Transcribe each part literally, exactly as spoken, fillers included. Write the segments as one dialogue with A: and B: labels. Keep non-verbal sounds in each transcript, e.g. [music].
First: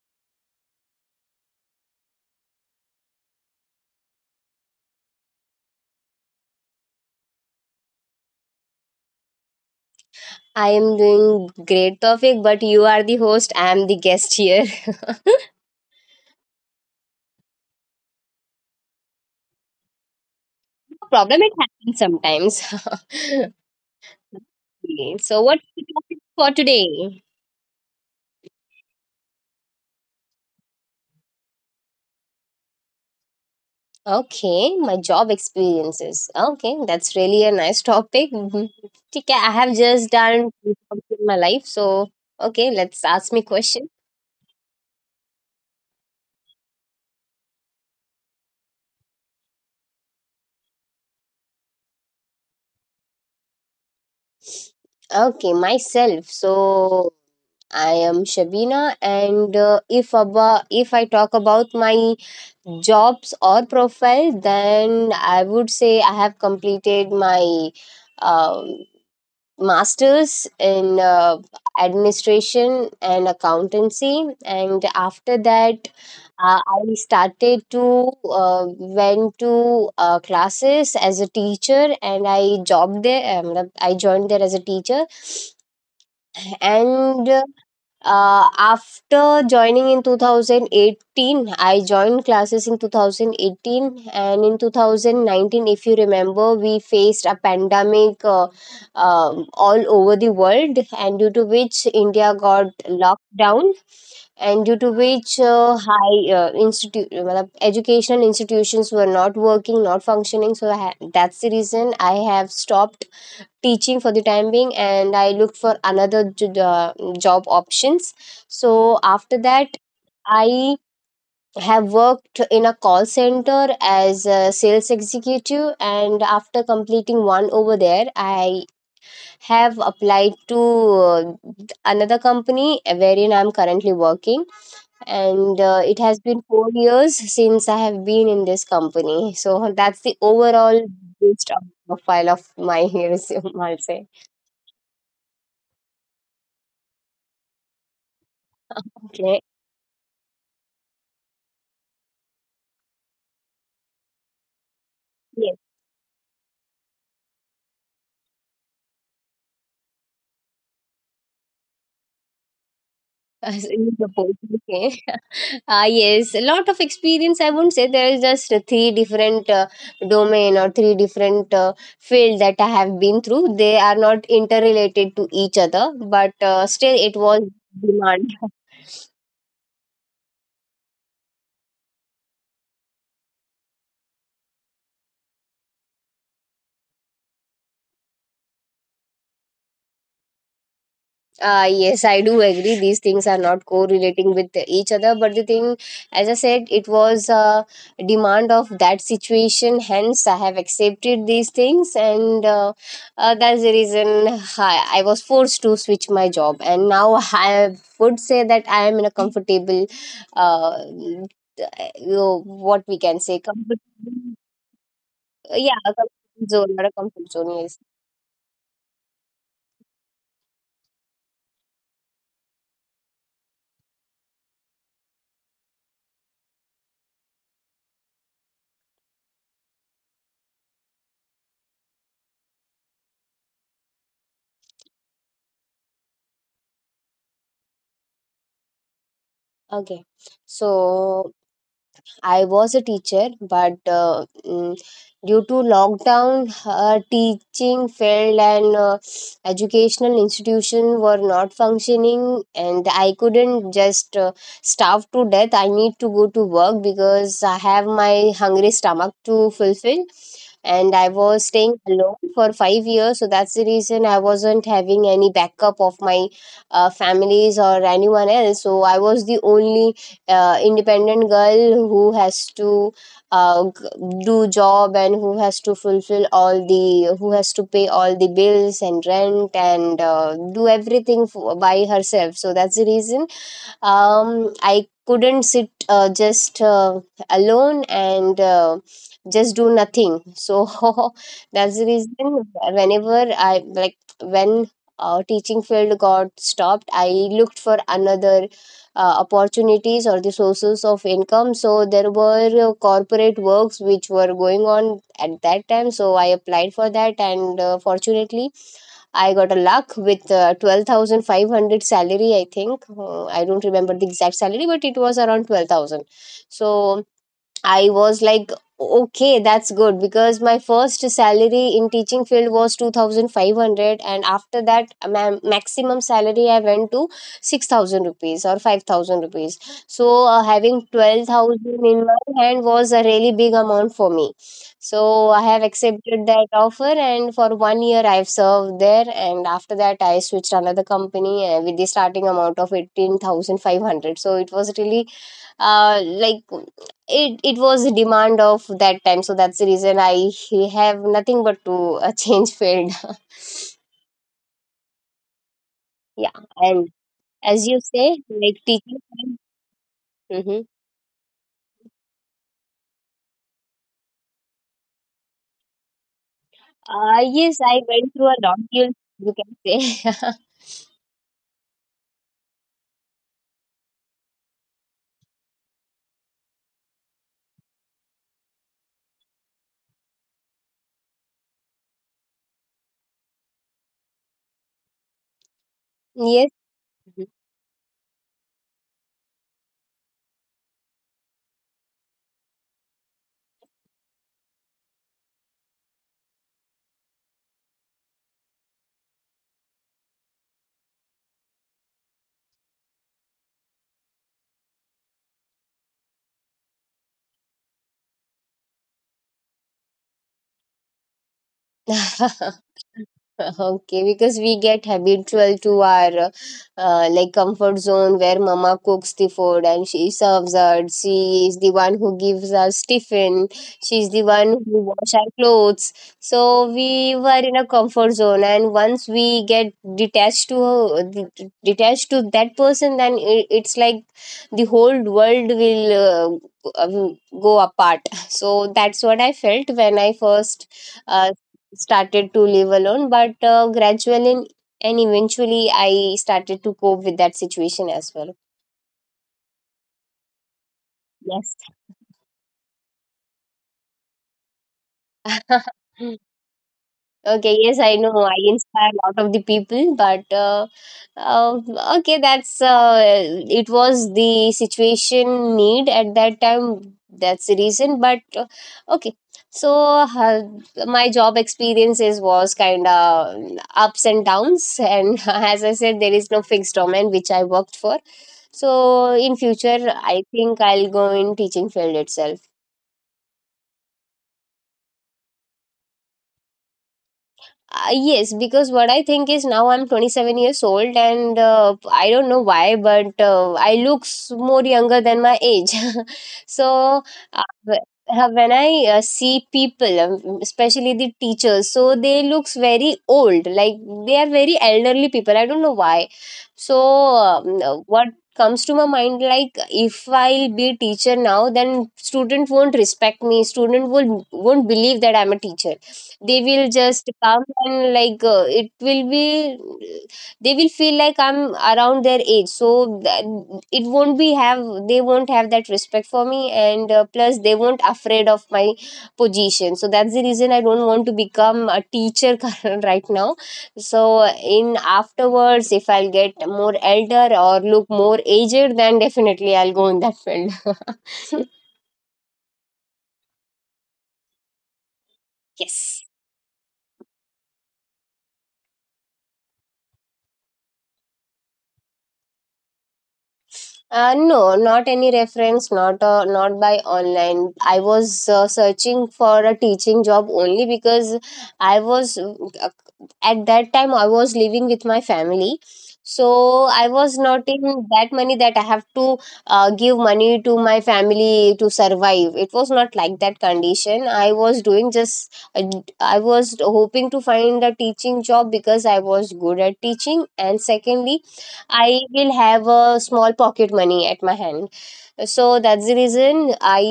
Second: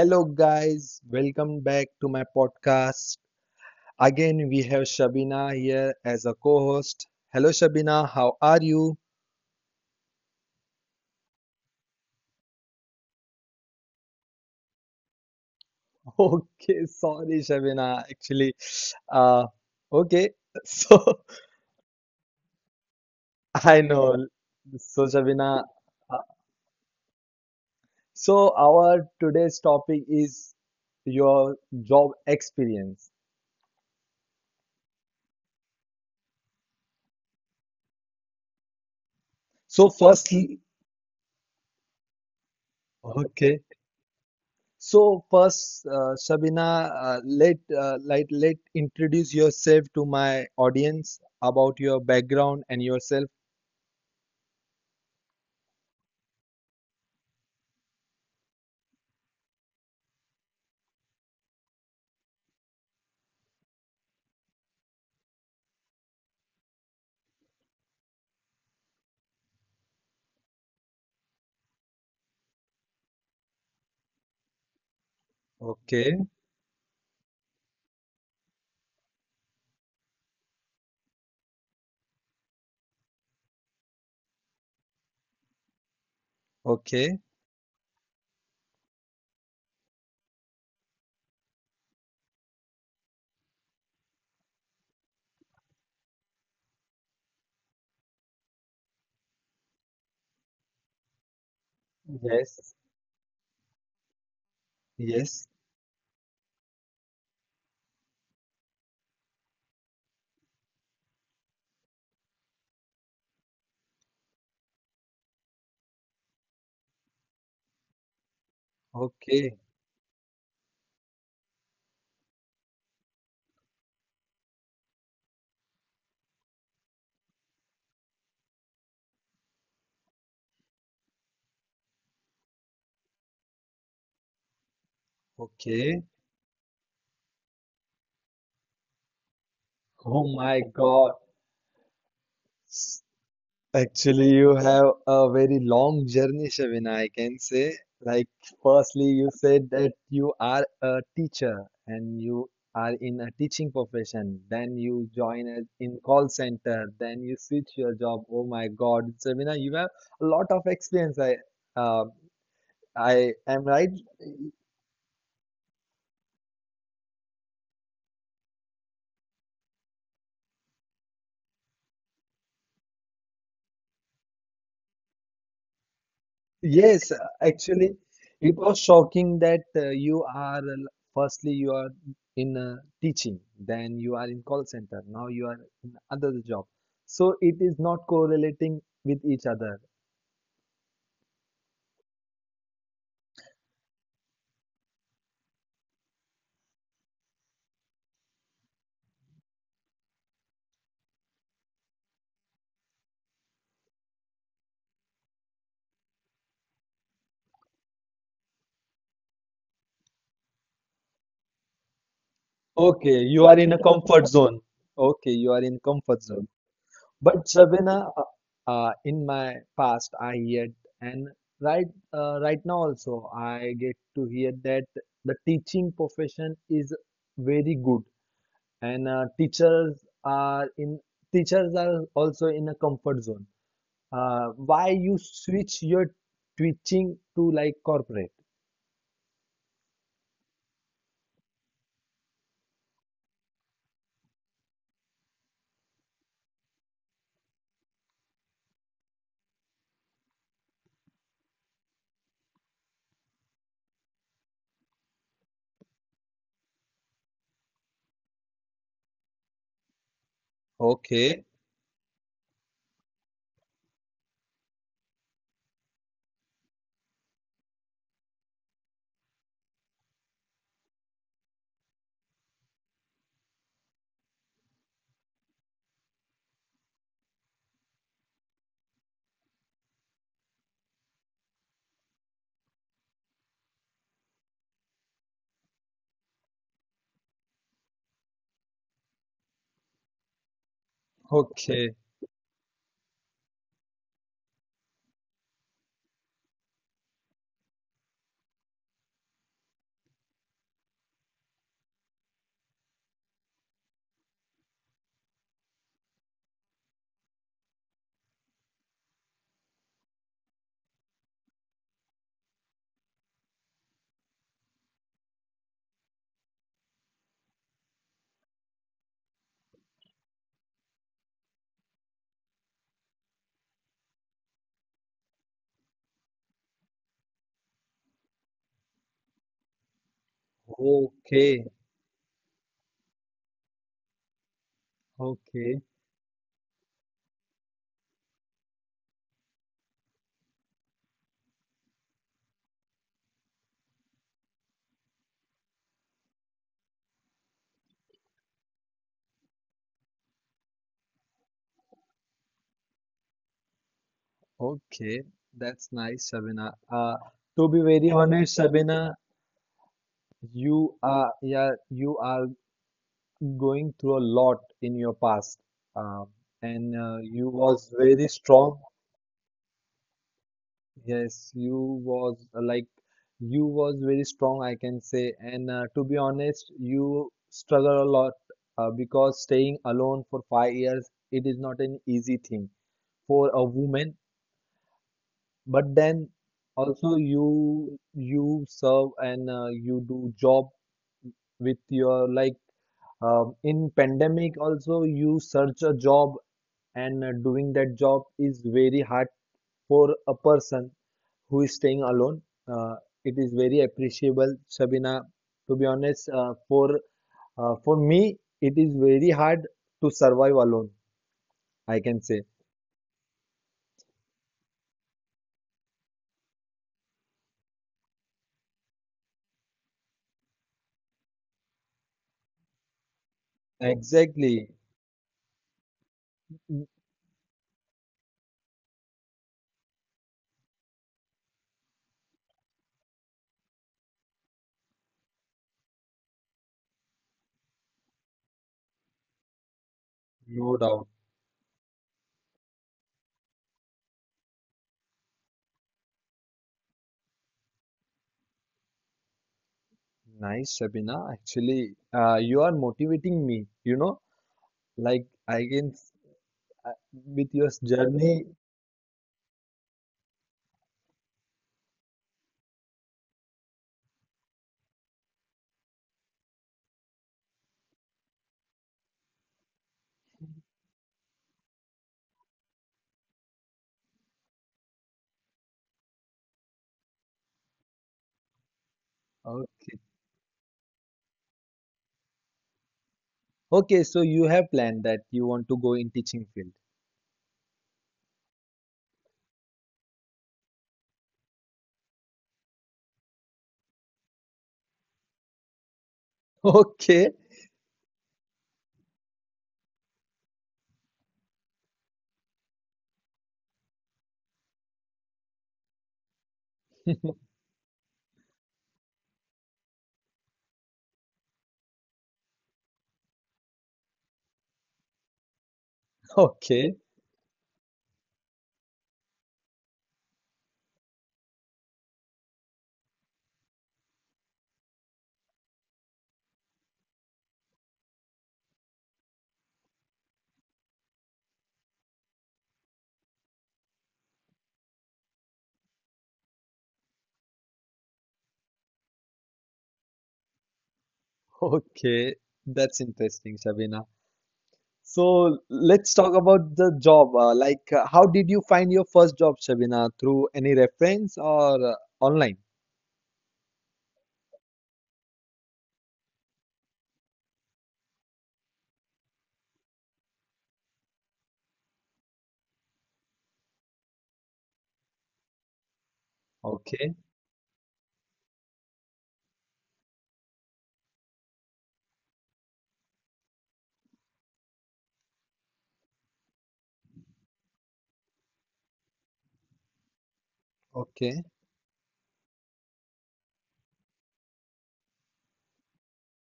A: hello guys, welcome back to my podcast. Again, we have Shabina here as a co-host. Hello Shabina, how are you?
B: I am doing great, topic, but you are the host. I am the guest here. [laughs]
A: [laughs] Okay, sorry Shabina, actually, uh, okay, [laughs]
B: No
A: so
B: problem, it happens sometimes. [laughs]
A: I know.
B: Okay,
A: So,
B: so, what's
A: Shabina,
B: the topic
A: uh,
B: for today?
A: so our today's topic is your job experience.
B: Okay, my job experiences. Okay, that's really a nice topic. Mhm. ठीक है, I have
A: So,
B: just done two
A: firstly,
B: jobs in my life, so okay, let's ask me
A: okay,
B: question.
A: so first, uh, Shabina, uh, let uh, like let introduce yourself to my audience about your background and yourself.
B: Okay, myself. So I am Shabina, and uh, if about if I talk about my jobs or profile, then I would say I have completed my um, masters in uh, administration and accountancy. And after that
A: Okay,
B: uh, I started to uh, went to uh, classes as a teacher, and I jobbed there, um, I joined there as a teacher. And
A: okay,
B: uh, after joining in twenty eighteen, I joined classes in two thousand eighteen, and in twenty nineteen, if you remember, we faced a pandemic uh, um all over the world, and due to which India got
A: yes,
B: locked down, and due to which
A: yes,
B: uh, high uh, institute, matlab, educational institutions were not working, not functioning. So I ha- that's the reason I have stopped teaching for the time being, and I looked for another j- uh, job options. So after
A: okay,
B: that I have worked in a call center as a sales executive, and after completing one over there, I have applied to uh, another company wherein I'm currently working. And uh, it has
A: okay.
B: been 4 years since I have been in this company, so that's the
A: Oh
B: overall
A: my God.
B: gist of profile of my [laughs] resume, I'll say.
A: Actually, you have a very long journey, Shavina, I can say. Like, firstly,
B: Okay.
A: you said that you are a teacher and you are in a teaching profession. Then you
B: Yes,
A: join as in call center. Then you switch your job. Oh my God, Shavina, you have a lot of experience. I, uh, I
B: as
A: am
B: in
A: right.
B: the post. Okay. [laughs] Ah, yes, a lot of experience. I wouldn't say, there is just uh, three different uh, domain or three different uh, field that I have been through. They are not interrelated to each other, but uh, still, it
A: Yes, uh,
B: was
A: actually,
B: demand. [laughs]
A: it was shocking that uh, you are uh, firstly you are in uh, teaching, then you are in call center, now you are in other job. So it is not correlating with each other.
B: Uh, yes, I do agree. These things are not correlating with each other, but the thing, as I said, it was a demand of that situation. Hence, I have accepted these things, and uh, uh, that's the reason I, I was forced to switch my job. And now I would say that I am in a comfortable, uh, you know, what we can say,
A: Okay, you
B: comfort,
A: are in a comfort zone. Okay, you
B: yeah,
A: are
B: a
A: in
B: comfort
A: comfort
B: zone
A: zone.
B: or a comfort zone. Yes.
A: But Shabina, uh, uh, in my past, I heard and right uh, right now also I get to hear that the teaching profession is very good and uh, teachers are in teachers are also in a comfort zone, uh, why you switch your teaching to like corporate.
B: Okay. So I was a teacher, but uh, mm, due to lockdown, her teaching failed, and uh, educational institution were not functioning, and I couldn't just uh, starve to death. I need to go to work because I have my hungry stomach to fulfill. And I was
A: Okay,
B: staying alone for five years, so that's the reason I wasn't having any backup of my uh, families or anyone else. So I was the only uh, independent girl who has to uh, g- do job, and who has to fulfill all the who has to pay all the bills and rent, and uh, do everything f by herself, so that's the reason um, I couldn't sit uh, just uh, alone, and uh, just do nothing. So [laughs] that's the reason
A: okay,
B: whenever I like, when uh, teaching field got stopped, I looked for another uh, opportunities or the sources of income. So there were uh, corporate works which were going on at that time. So I applied for that, and uh, fortunately I got a luck with uh, twelve thousand five hundred salary, I think. Uh, I don't remember the exact salary, but it was around twelve thousand. So I was like, okay, that's good, because my first salary in teaching field was two thousand five hundred, and after that ma- maximum salary I went to six thousand rupees or five thousand rupees. So uh, having twelve thousand in
A: okay,
B: my hand was a really big amount for me. So I have
A: okay,
B: accepted that offer, and for one year I've served there, and after that I switched another company uh, with the starting amount of eighteen thousand five hundred. So it was really uh, like it it was a demand of that time, so that's the reason I have nothing but to uh, change field.
A: okay.
B: [laughs] Yeah.
A: That's nice,
B: And
A: Sabina. Uh,
B: as you
A: to
B: say,
A: be
B: like
A: very
B: teaching.
A: honest, Sabina,
B: Mm-hmm.
A: you are yeah, you are going through a lot in your past, um, and
B: Uh
A: uh,
B: yes,
A: you
B: I went
A: was
B: through a
A: very
B: long, you
A: strong.
B: you can say.
A: Yes, you was uh, like you was very strong, I can say. And uh, to be honest, you struggle a lot uh, because staying alone for five years, it is not an easy thing for a woman. But then
B: [laughs]
A: also you you serve, and uh, you do job with your like, um, in pandemic also you search a job, and uh, doing that job is very hard for a person who is staying alone. Uh, it is very appreciable, Shabina. To be honest, uh, for uh, for me, it is very hard to survive alone. I
B: Yes.
A: can
B: [laughs]
A: say
B: Okay, because we get habitual to our uh, like comfort zone, where mama cooks the food and she serves us. She is the one who gives us tiffin. She's the one who
A: exactly,
B: wash our clothes. So we were in a comfort zone, and once we get detached to det- detached to that person, then i- it's like the whole world will uh, go uh, go apart. So that's what I felt when I first
A: no doubt.
B: uh, started to live alone, but uh, gradually and eventually I started to cope with that situation as well.
A: Nice, Shabina.
B: Yes.
A: Actually, uh, you are motivating me. You know, like I can s-
B: [laughs] Okay,
A: with
B: yes,
A: your
B: I know. I
A: journey.
B: inspire a lot of the people, but uh, uh, okay, that's uh, it was the situation need at that time. That's the reason. But uh, okay, so uh, my job experiences was kind of ups and downs, and [laughs] as I said, there is no fixed domain which I worked for. So in future,
A: Uh,
B: I think I'll go in teaching field itself.
A: okay, so you have planned that you want to go in teaching field.
B: Uh, yes, because what I think is now I'm twenty-seven years old, and uh, I don't know why, but uh, I looks more younger than my age. [laughs]
A: [laughs]
B: So,
A: Okay,
B: uh, wh- uh, when I uh, see people, um, especially the teachers, so they looks very old, like they are very elderly people. I don't know why. So, um, uh, what comes to my mind like if I'll be a teacher now, then student won't respect me, student will won't believe that I'm a teacher. They will just
A: okay,
B: come and like, uh, it will be they will feel like I'm around their age, so that it won't be have they won't have that respect for me, and uh, plus they won't afraid of my position. So that's the reason I don't want to become a teacher. [laughs] Current- right now. So in afterwards, if I'll get more elder or look more aged, then definitely I'll go in that field. [laughs]
A: okay. That's interesting, Shabina. So
B: Yes.
A: let's talk about the job. Uh, like, uh, how did you find your first job, Shabina? Through any reference or uh, online?
B: Uh, no, not any reference, not uh, not by online. I was uh, searching for a teaching job only, because I was uh, at that time I was living with my family, so I was
A: Okay,
B: not in that money that I have to uh, give money to my family to survive. It was not like that condition. I was doing just uh, I was hoping to find a teaching job, because I was good at teaching, and secondly
A: okay,
B: I will have a small pocket money at my hand, so that's the reason I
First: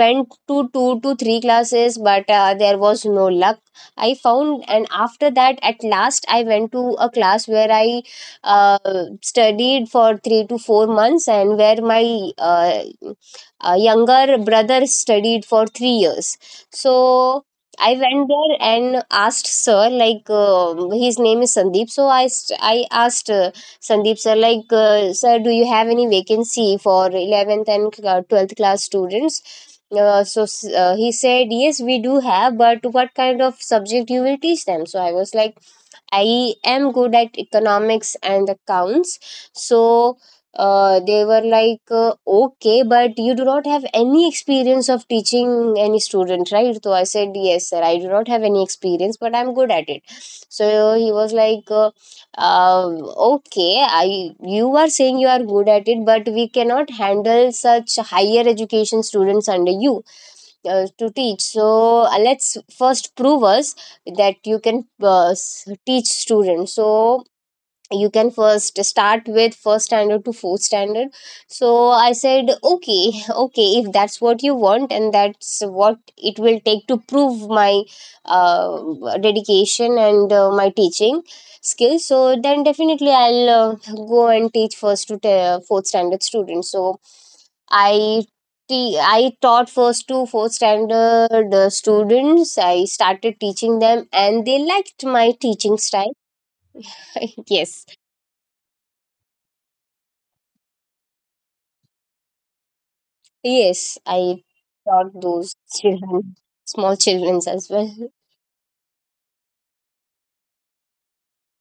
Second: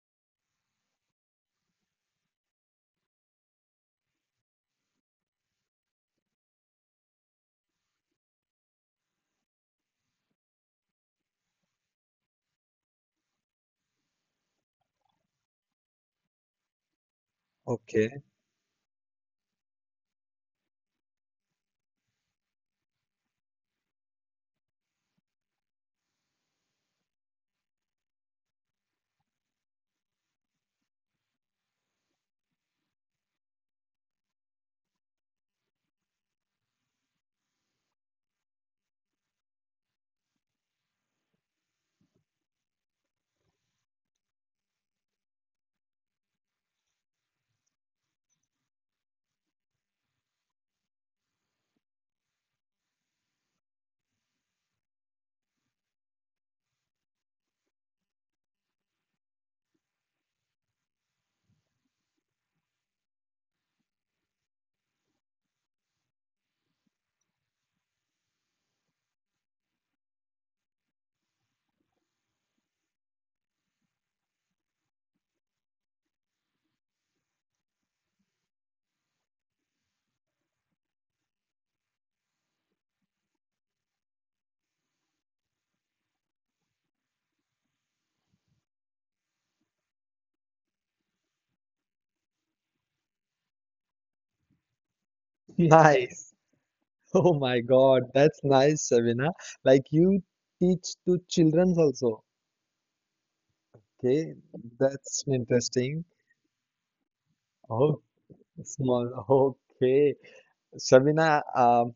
B: went to two to three classes, but uh, there was no luck I found. And after that, at last I went to a class where I uh, studied for three to four months, and where my uh, uh, younger brother studied for three years, so I
A: okay.
B: went there and asked sir, like, um his name is Sandeep. So I st- I asked, uh, Sandeep sir, like, uh, sir, do you have any vacancy for eleventh and cl- twelfth class students? Uh, so s- uh, he said, yes, we do have, but what kind of subject you will teach them? So I was like, I am good at economics and accounts. So uh, they were like, uh, okay, but you do not have any experience of teaching any student, right? So I said, yes, sir, I do not have any experience, but I'm good at it. So he was like, uh, um, okay, I you are saying you are good at it, but we cannot handle such higher education students under you uh, to teach. So uh, let's first prove us that you can uh, s- teach students. So you can first start with first standard to fourth standard. So I said, okay, okay, if that's what you want, and that's what it will take to prove my uh, dedication and uh, my teaching skills, so then definitely I'll uh, go and teach first to te- fourth standard students. So i te- I taught first to fourth standard uh, students. I started teaching them, and they liked my
A: [laughs]
B: teaching style.
A: Nice. Oh my
B: [laughs]
A: God,
B: Yes.
A: that's nice, Shabina. Like you teach to children also.
B: Yes,
A: Okay,
B: I
A: that's
B: taught those
A: interesting.
B: children, small children
A: Oh,
B: as well.
A: small. Okay, Shabina. Um,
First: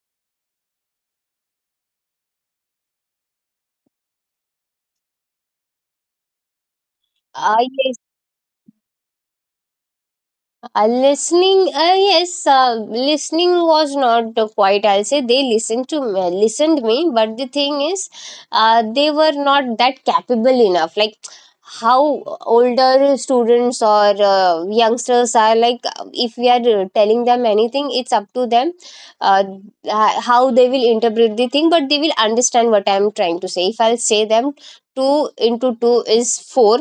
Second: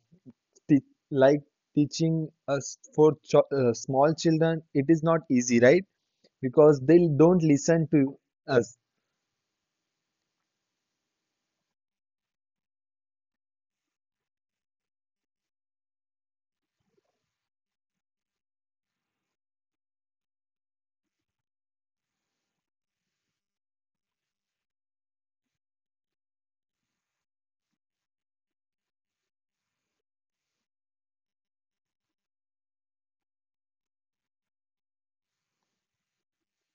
A: te like teaching us for ch uh, small children, it is not easy, right? Because they don't
B: I
A: listen to us.
B: Uh, listening, uh, yes, uh, listening was not uh, quite. I'll say they listened to me, listened me, but the thing is, uh, they were not that capable enough. Like how older students or uh, youngsters are, like if we are uh, telling them anything, it's up to them uh, h- how they will interpret the thing, but they will understand what I'm trying to say. If I'll say them two into two is four,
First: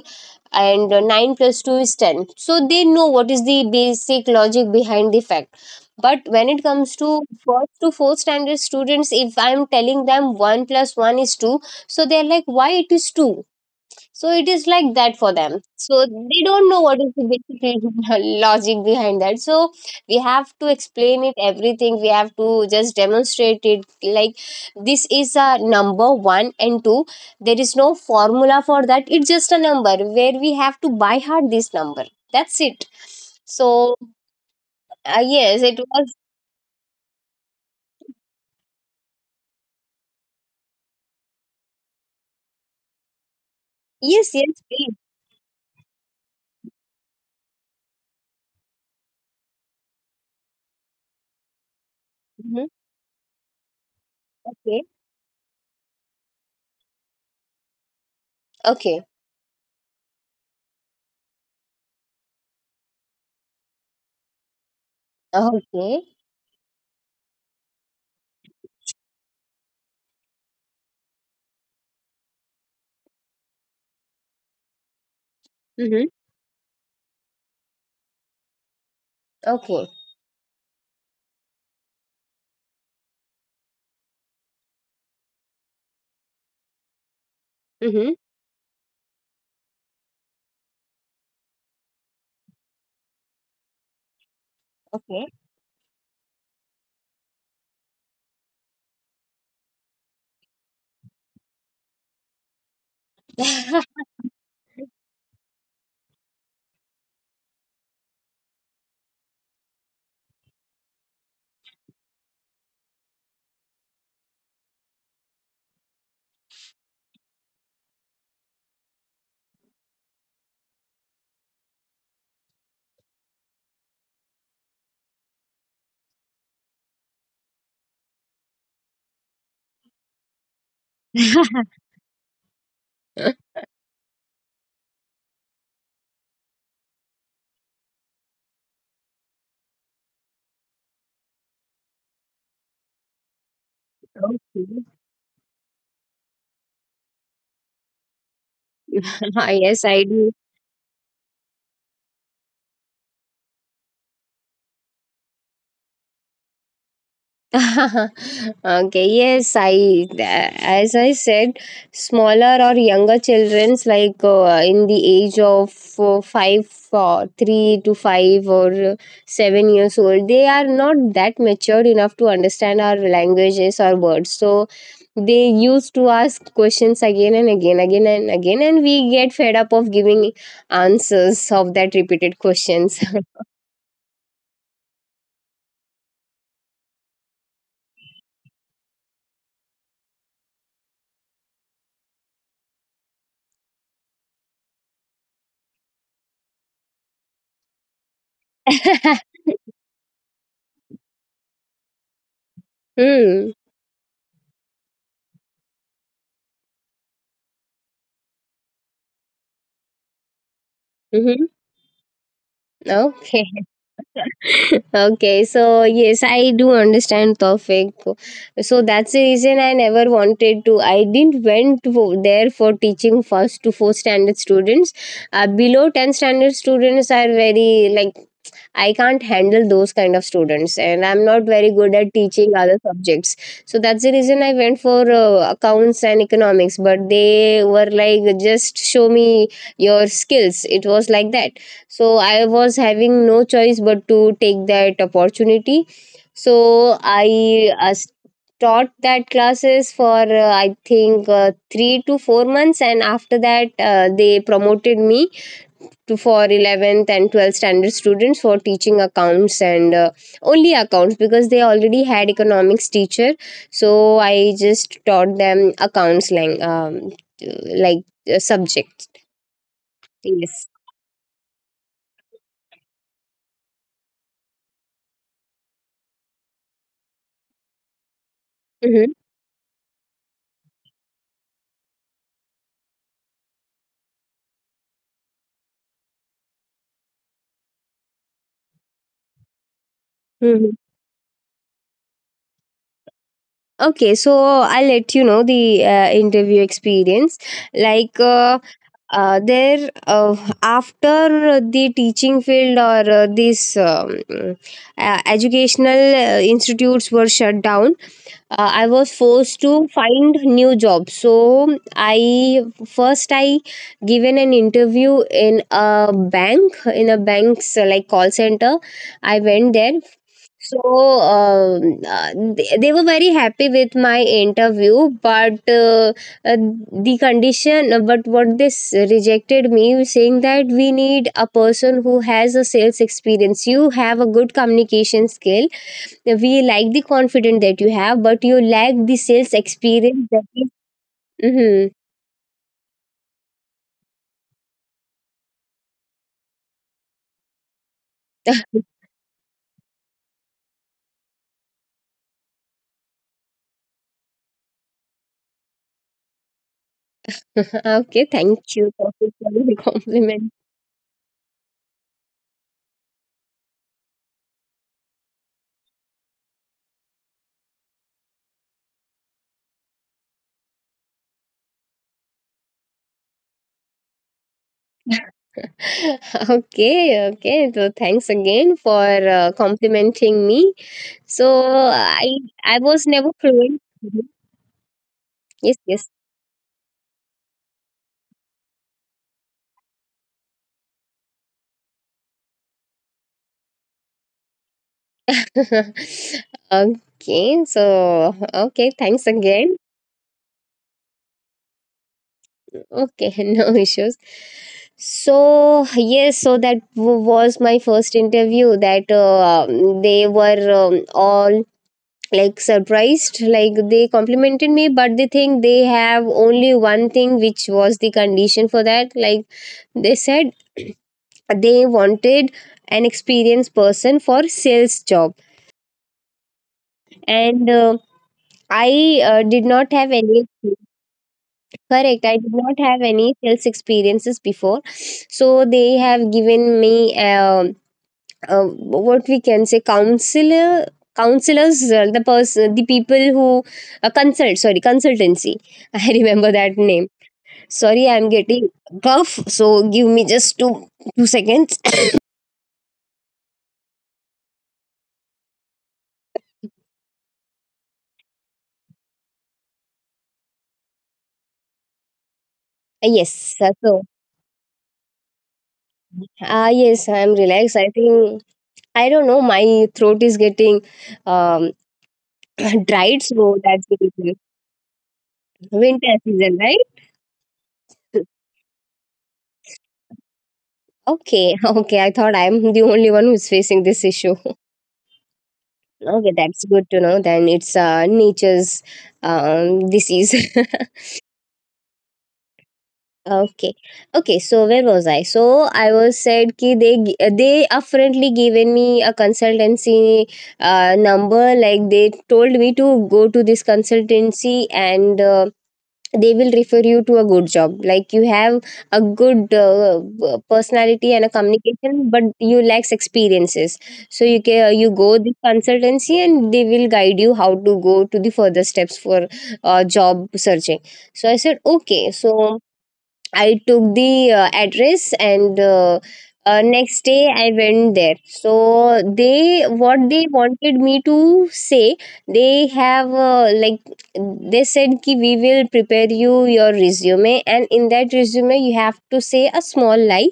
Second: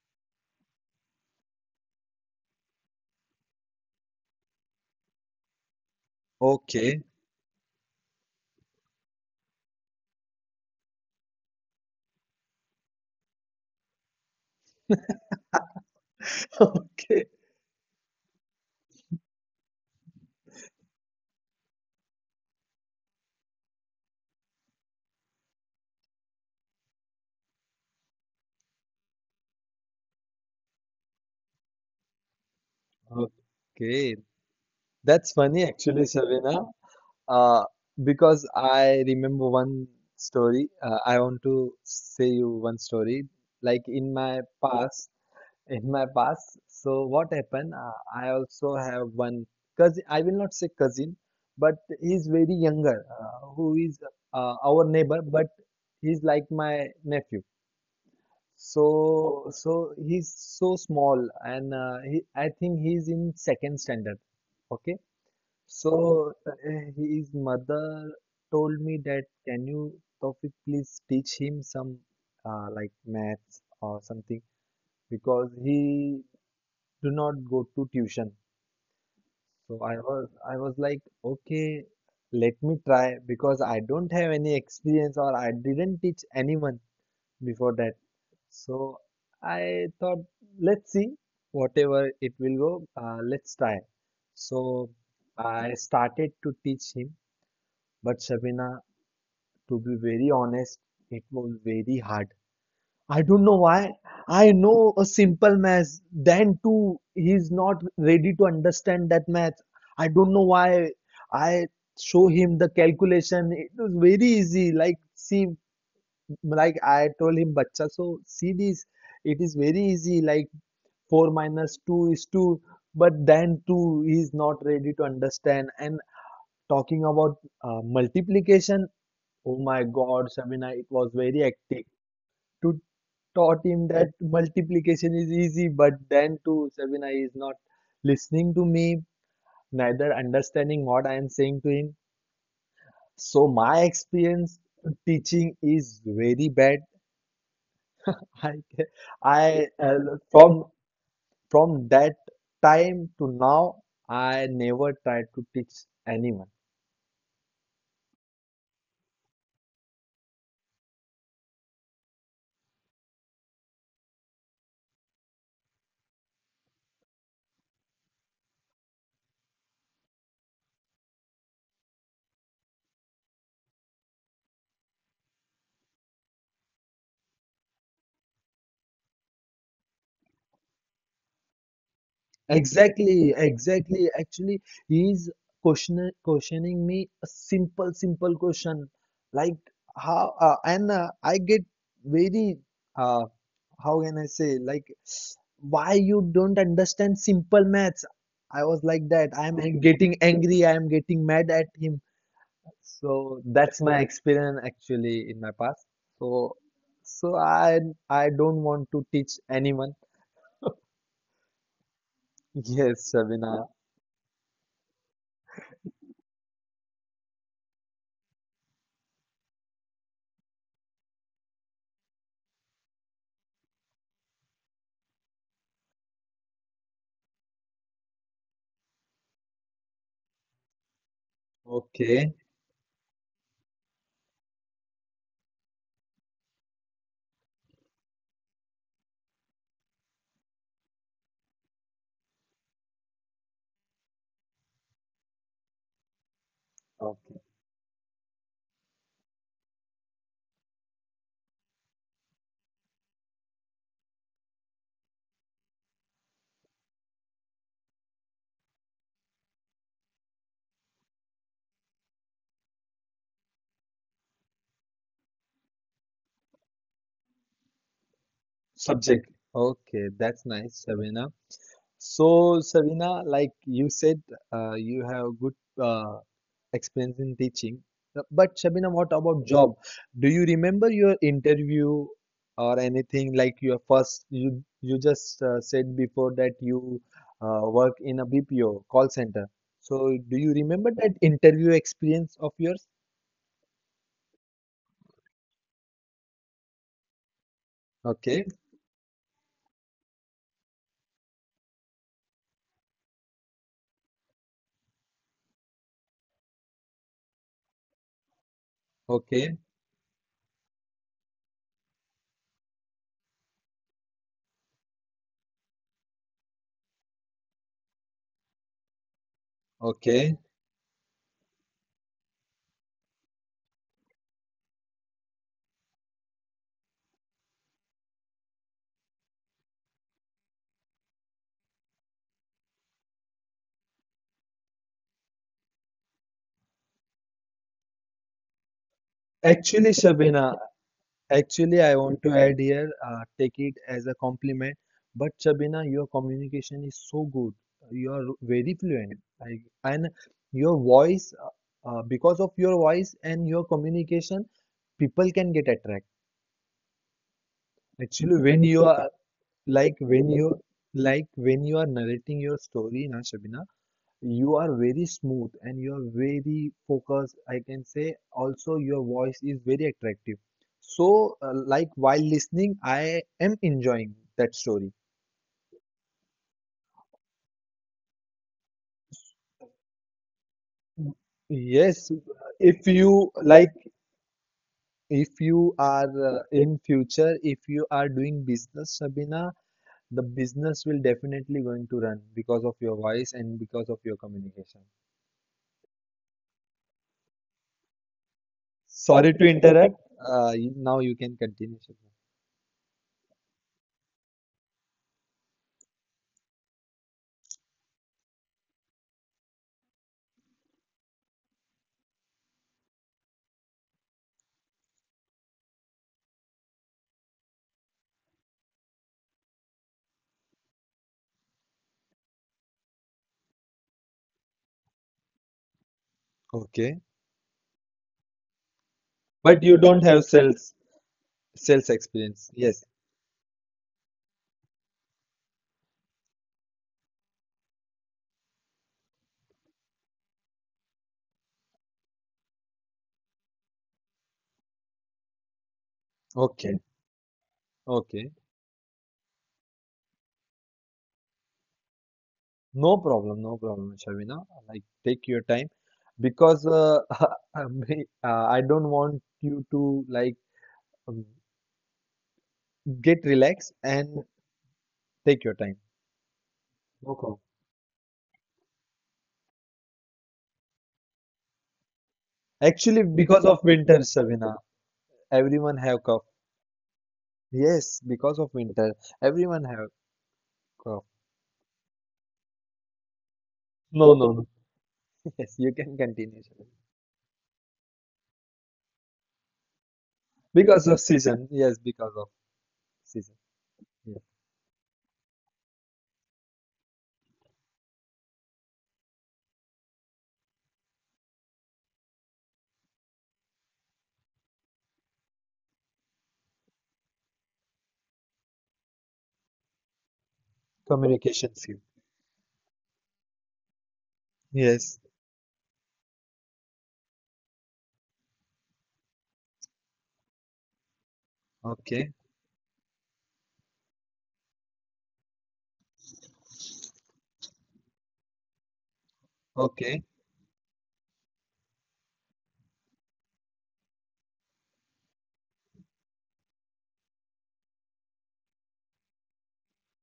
B: and uh, nine plus two is ten, so they know what is the basic logic behind the fact. But when it comes
A: Okay,
B: to first to fourth standard students, if I'm telling them one plus one is two, so they're like, why it is two. So it is like that for them. So they
A: [laughs]
B: don't know what is the
A: okay,
B: basic [laughs] logic behind that. So we have to explain it everything. We have to just demonstrate it. Like, this is a number one and two. There is no formula for that. It's just a number where we have to by heart this number. That's it. So,
A: okay.
B: uh,
A: That's
B: yes,
A: funny
B: it was.
A: actually, Savina. Uh, because I remember one story. Uh, I want to say you one story. Like in
B: Yes,
A: my
B: yes, please.
A: past, in my past. So what happened? Uh, I also have one cousin. I will not say cousin, but he's very
B: Hmm.
A: younger. Uh, who is uh,
B: Okay,
A: our neighbor, but he's like my nephew.
B: okay,
A: So, so he's so small, and uh, he, I think he's in second standard. Okay.
B: okay,
A: So uh, his mother told me that, can you, Taufik, please teach him some uh, like maths or something, because
B: mm-hmm.
A: he do not go to tuition.
B: Okay,
A: So I was I was like, okay, let me try because I don't have any experience or I didn't teach anyone before that.
B: mm-hmm.
A: So I thought, let's see, whatever it will go, uh, let's try. So
B: Okay.
A: I started to teach him, but Shabina, to be very honest, it was very hard. I don't know why.
B: [laughs]
A: I know a simple math, then too, he's not ready to understand that math. I don't know why. I show him the calculation. It was very easy. Like, see, like I told him, Bacha, so see this, it is very easy, like four minus two is two. But then two is not ready to understand. And talking about uh, multiplication, oh my God, Sabina, it was very hectic to taught him that multiplication is easy, but then too, Sabina is not listening to me, neither understanding what I am saying to him. So my experience
B: Okay.
A: teaching is very bad. [laughs] I
B: [laughs]
A: I
B: yes, I
A: uh,
B: do.
A: from From that time to now, I never tried to teach anyone.
B: [laughs] okay, yes, I as I said, smaller or younger childrens like, uh, in the age of uh, five or three to five or uh, seven years old, they are not that matured enough to understand our languages or words. So they used to ask questions again and again, again and again, and we get fed up of giving answers of that repeated questions.
A: Exactly, exactly. Actually, he's question questioning me a simple, simple question, like how, uh, and uh, I get very, uh, how can I say, like why you don't understand simple maths? I was like that.
B: [laughs]
A: I'm an- getting angry. I am getting mad at him. So
B: hmm.
A: that's my experience actually in my past. So so I I don't want to teach anyone.
B: Hmm.
A: [laughs] Yes,
B: Okay.
A: Shabina.
B: [laughs] Okay. So, yes, I do understand Tawfiq. So, that's the reason I never wanted to. I didn't went for, there for teaching first to fourth standard students. Uh, below ten standard students are very, like, I can't handle those kind of students, and I'm not very good at
A: Okay.
B: teaching other subjects. So that's the reason I went for uh, accounts and economics, but they were like, just show me your skills. It was like that. So I was having no choice but to take that opportunity. So
A: Okay.
B: I, uh, s- taught that classes for, uh, I think uh, three to four months. And after that, uh, they promoted me to for eleventh and twelfth standard students for teaching accounts and, uh, only accounts, because they already had economics teacher. So I just taught them accounts, like, um, like uh, subject.
A: Subject. Okay, that's
B: Yes,
A: nice, Shabina. So Shabina, like you said, uh, you have good uh, experience in teaching. Uh, But Shabina,
B: mm-hmm.
A: what about job? Do you remember your interview or anything, like your first? You you just uh, said before that you uh, work in a B P O call center. So do you
B: Mm-hmm.
A: remember that interview experience of yours?
B: Okay, so I'll let you know the uh, interview experience, like, uh,
A: Okay,
B: uh, there uh, after the teaching field or uh, this, um, uh, educational uh, institutes were shut down. uh, I was forced
A: okay,
B: to find new jobs. So I first I given an interview in a bank in a bank's, uh, like, call center. I went there.
A: okay.
B: So um, uh, they, they were very happy with my interview, but uh, uh, the condition, uh, but what this rejected me, saying that, "We need a person who has a sales experience. You have a good communication skill, that we like the confidence that you have, but you lack the sales
A: Actually,
B: experience." That
A: Shabina,
B: is. Mm-hmm.
A: Actually, I want to add here, uh, take it as a compliment. But Shabina, your communication is so good. You're very fluent. Like, and your voice, uh, uh, because of your voice and your communication, people can get attracted.
B: [laughs] okay,
A: Actually,
B: thank
A: when
B: you
A: you
B: for
A: are
B: the
A: like when
B: compliment.
A: you like when you are narrating your story, na Shabina, you are very smooth and you are very focused, I can say. Also, your voice is very attractive. So, uh, like while listening, I am enjoying that story.
B: [laughs] okay, okay. So, thanks again for uh, complimenting me. So
A: Yes,
B: I I
A: if
B: was never
A: you
B: fluent.
A: like,
B: Mhm.
A: if
B: Yes,
A: you
B: yes.
A: are uh, in future, if you are doing business, Sabina, the business will definitely going to run because of your voice and because of your communication.
B: [laughs] okay, so, okay, thanks
A: Sorry to
B: again.
A: interrupt. Uh, you- now you can continue, Sabina.
B: Okay, [laughs] no issues. So, yes, so that, w- was my first interview. That, uh, um, they were, um, all, like, surprised, like, they complimented me, but they think they have only one thing, which was the condition for that. Like, they said, they wanted an experienced person for sales job,
A: Okay.
B: and uh, I uh, did
A: But
B: not
A: you
B: have
A: don't have
B: any.
A: sales. Sales
B: Correct. I did
A: experience.
B: not have
A: Yes.
B: any sales experiences before. So they have given me, um uh, what we can say, counselor counselors, uh, the person the people who uh, consult, sorry, consultancy. [laughs] I remember that
A: Okay.
B: name. Sorry, I'm
A: Okay.
B: getting cough, so give me just two two seconds.
A: No problem. No problem, Shavina. Like, take your time, because uh, [laughs] I may- uh, I don't want you to like um,
B: [coughs]
A: get
B: yes, uh,
A: relaxed,
B: so
A: and take your time.
B: ah yes, I'm
A: No problem.
B: relaxed, I think. I don't know, my throat is getting, um [coughs] [clears throat] dried,
A: Actually,
B: so
A: because of
B: that's the
A: winter,
B: reason.
A: Shavina, everyone
B: Winter
A: have cough.
B: season, right?
A: Yes, because of winter, everyone have cough.
B: Okay, [laughs] okay. I thought I'm the only one who's facing this issue.
A: No, no, no. [laughs] Yes, you can
B: Okay, that's
A: continue,
B: good
A: Shavina.
B: to know. Then it's uh, nature's, um, disease. [laughs]
A: Because of season. Yes, because of season.
B: okay, okay.
A: Yeah.
B: So, where was I? So I was said ki they, gi- they apparently given me a consultancy uh, number. Like, they told me to go to this consultancy and uh, they will refer you to a good job, like, you have a good, uh, uh, personality and a
A: Communication skill.
B: communication, but you lacks experiences. So you can, you go
A: Yes.
B: the consultancy, and they will guide you how to go to the further steps for uh, job searching. So I said, okay.
A: Okay.
B: So I took the uh, address and, uh, uh, next day I went there. So they what they
A: Okay.
B: wanted me to say, they have, uh, like, they said ki, "We will prepare you your resume, and in that resume you have to say a small lie."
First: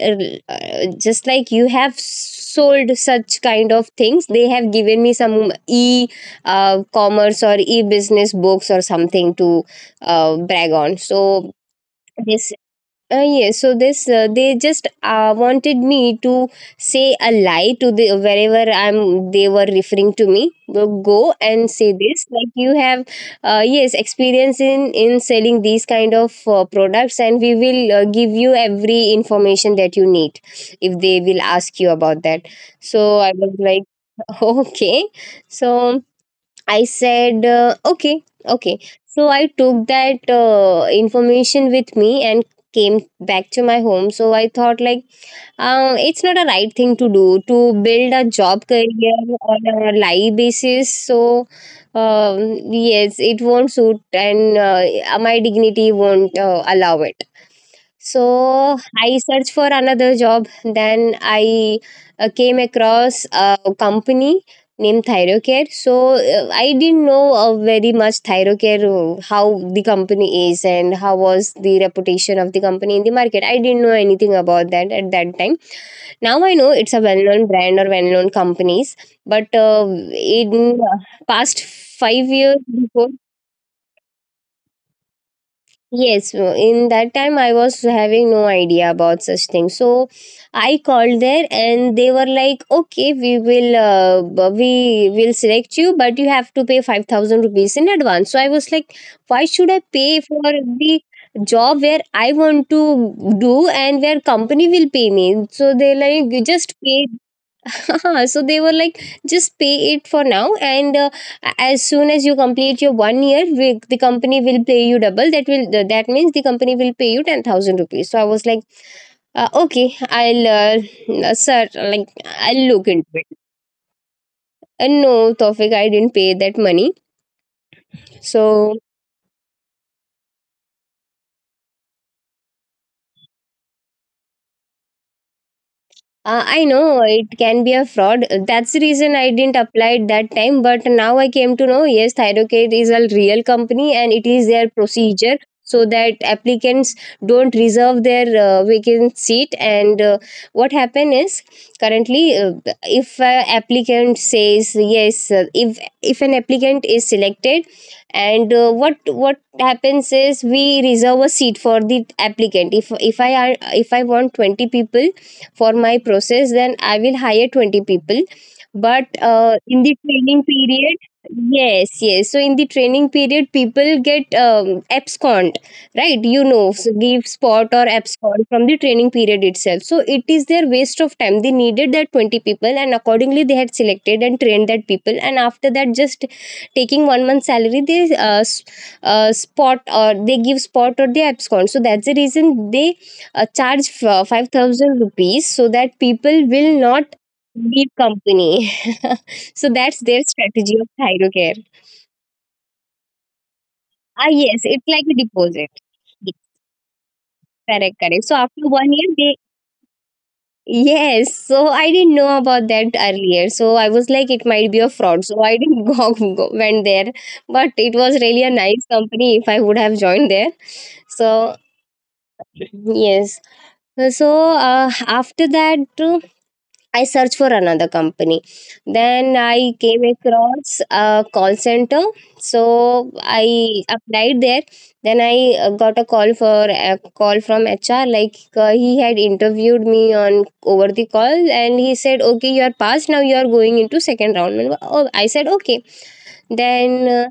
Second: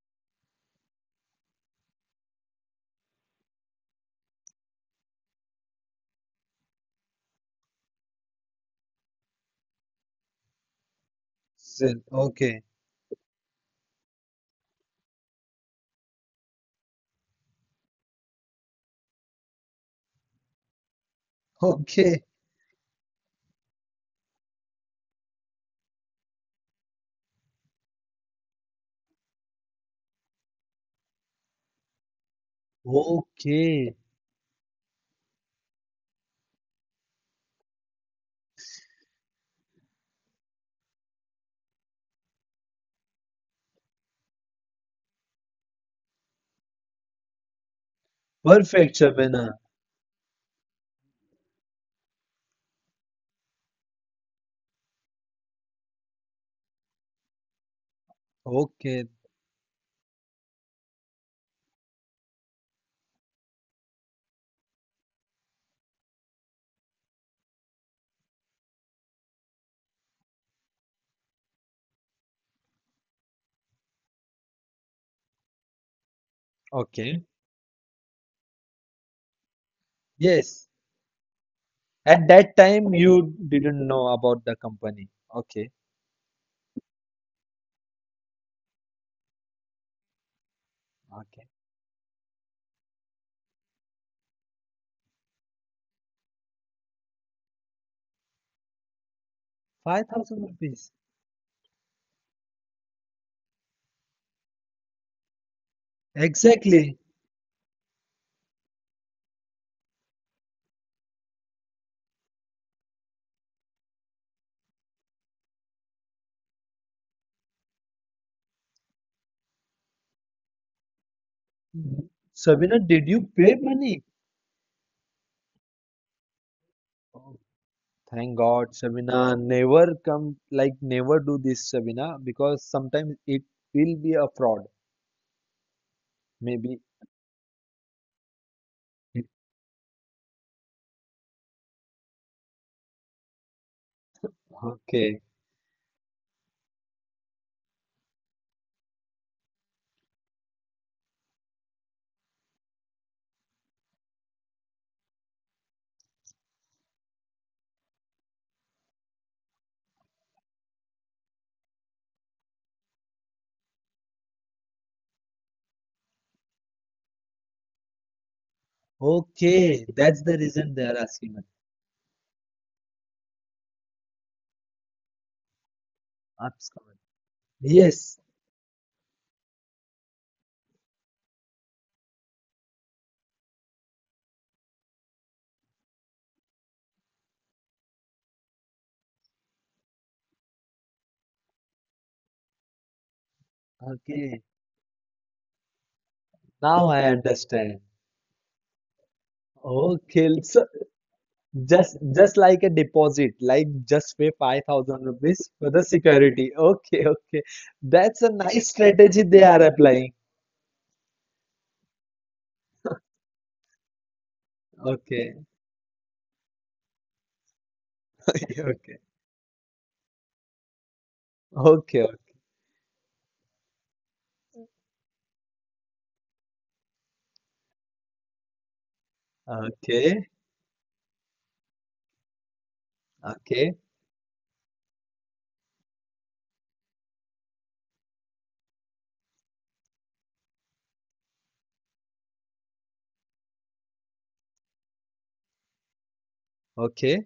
B: Uh, uh, just like you have sold such kind of things, they have given me some e, uh, commerce or e business books or something to uh, brag on. So
A: Sil-
B: they,
A: Okay,
B: uh, yes, so this, uh, they just uh, wanted me to say a lie to the, wherever I'm, they were referring to me. Go, go and say this,
A: okay,
B: like, you have, uh, yes, experience in, in selling these kind of uh, products, and we will uh, give you every information that you need, if they will ask you about that. So I was like,
A: okay.
B: [laughs] okay. So I said, uh, okay, okay. So I took that uh, information with me and came back to my home. So I thought, like, uh, it's not a right thing to do, to build a job
A: Perfect,
B: career
A: Shabana.
B: on a lie basis. So, um, yes, it won't suit, and uh, my dignity won't uh, allow it. So
A: Okay,
B: I searched for another job. Then I uh, came across a company named Thyrocare. So, uh, I didn't know uh, very much Thyrocare, uh, how the company is and how was the reputation of the company in the market. I didn't know anything about that at that time. Now I know it's a
A: okay.
B: well-known brand or well-known companies. But, uh,
A: Yes.
B: in uh, past five
A: At
B: years
A: that time,
B: before.
A: you didn't know about the company. Okay,
B: Yes, uh, in that time I was having no idea about such things. So I called there
A: okay.
B: and they were like, "Okay, we will, uh, b- we will select you, but you have to pay 5000 rupees in advance." So I was like, "Why should I pay for
A: five thousand
B: the
A: rupees.
B: job where I want to do, and where company will pay me?" So they like, "You just pay."
A: Exactly.
B: Haha, so they were like, just pay it for now, and, uh, a- as soon as you complete your one year, we, the company will pay you double. That will, th- that means the company will pay you 10000 rupees. So I was like, uh, okay, I'll, uh, uh, sir, like, I'll look
A: Mhm.
B: into
A: Did
B: it.
A: you pay money?
B: And no, Tofik, I didn't pay that money.
A: Oh, thank
B: So,
A: God, Shabina. Never come, like, never do this, Shabina, because sometimes it will be a fraud.
B: Uh, I
A: Maybe.
B: know it can be a fraud. That's the reason I
A: it-
B: didn't apply it that time. But now I came to know, yes, Thyrocare is a real company, and it is their
A: Okay.
B: procedure so that applicants don't reserve their uh, vacant seat. And uh, what happen is, currently, uh, if an applicant says yes, uh, if if an applicant is selected, and uh, what what happens is, we reserve a seat for the applicant. If if I are if I want twenty people for my process, then I will hire twenty people. But uh, in the
A: Okay. That's
B: training
A: the reason
B: period.
A: they are asking us.
B: Yes, yes. So, in the training period, people get, um, abscond, right, you know
A: Ask
B: so,
A: us.
B: give spot or
A: Yes.
B: abscond from the training period itself. So it is their waste of time. They needed that twenty people, and accordingly they had selected and trained that people, and after that, just taking one month salary, they, uh, s- uh, spot or they give spot, or they abscond. So that's the reason they uh, charge, f-
A: Okay.
B: five thousand rupees, so that people will
A: Now
B: not
A: I
B: leave
A: understand.
B: company. [laughs] so that's their
A: Okay.
B: strategy
A: So
B: of thyro.
A: just just like a deposit, like
B: Ah
A: just pay
B: yes, it's like a
A: five thousand rupees
B: deposit.
A: for the
B: Yes,
A: security. Okay, okay.
B: correct correct. So
A: That's a
B: after
A: nice
B: one year
A: strategy
B: they,
A: they are applying.
B: yes, so I didn't know about that earlier, so I was like, it might be a
A: Okay.
B: fraud, so I didn't, [laughs] go, go went there. But it was really
A: [laughs]
B: a nice
A: Okay.
B: company, if I would have joined there. So,
A: Okay.
B: yes. So, uh, after that, uh, I searched for another company. Then I came
A: Okay.
B: across a call center. So
A: Okay.
B: I applied there. Then I, uh, got a call for, a call from H R. Like, uh, he had interviewed me on over the call, and he said, "Okay, you are passed. Now you are going into second round." And, oh, I said, "Okay." Then,
A: Okay.
B: uh,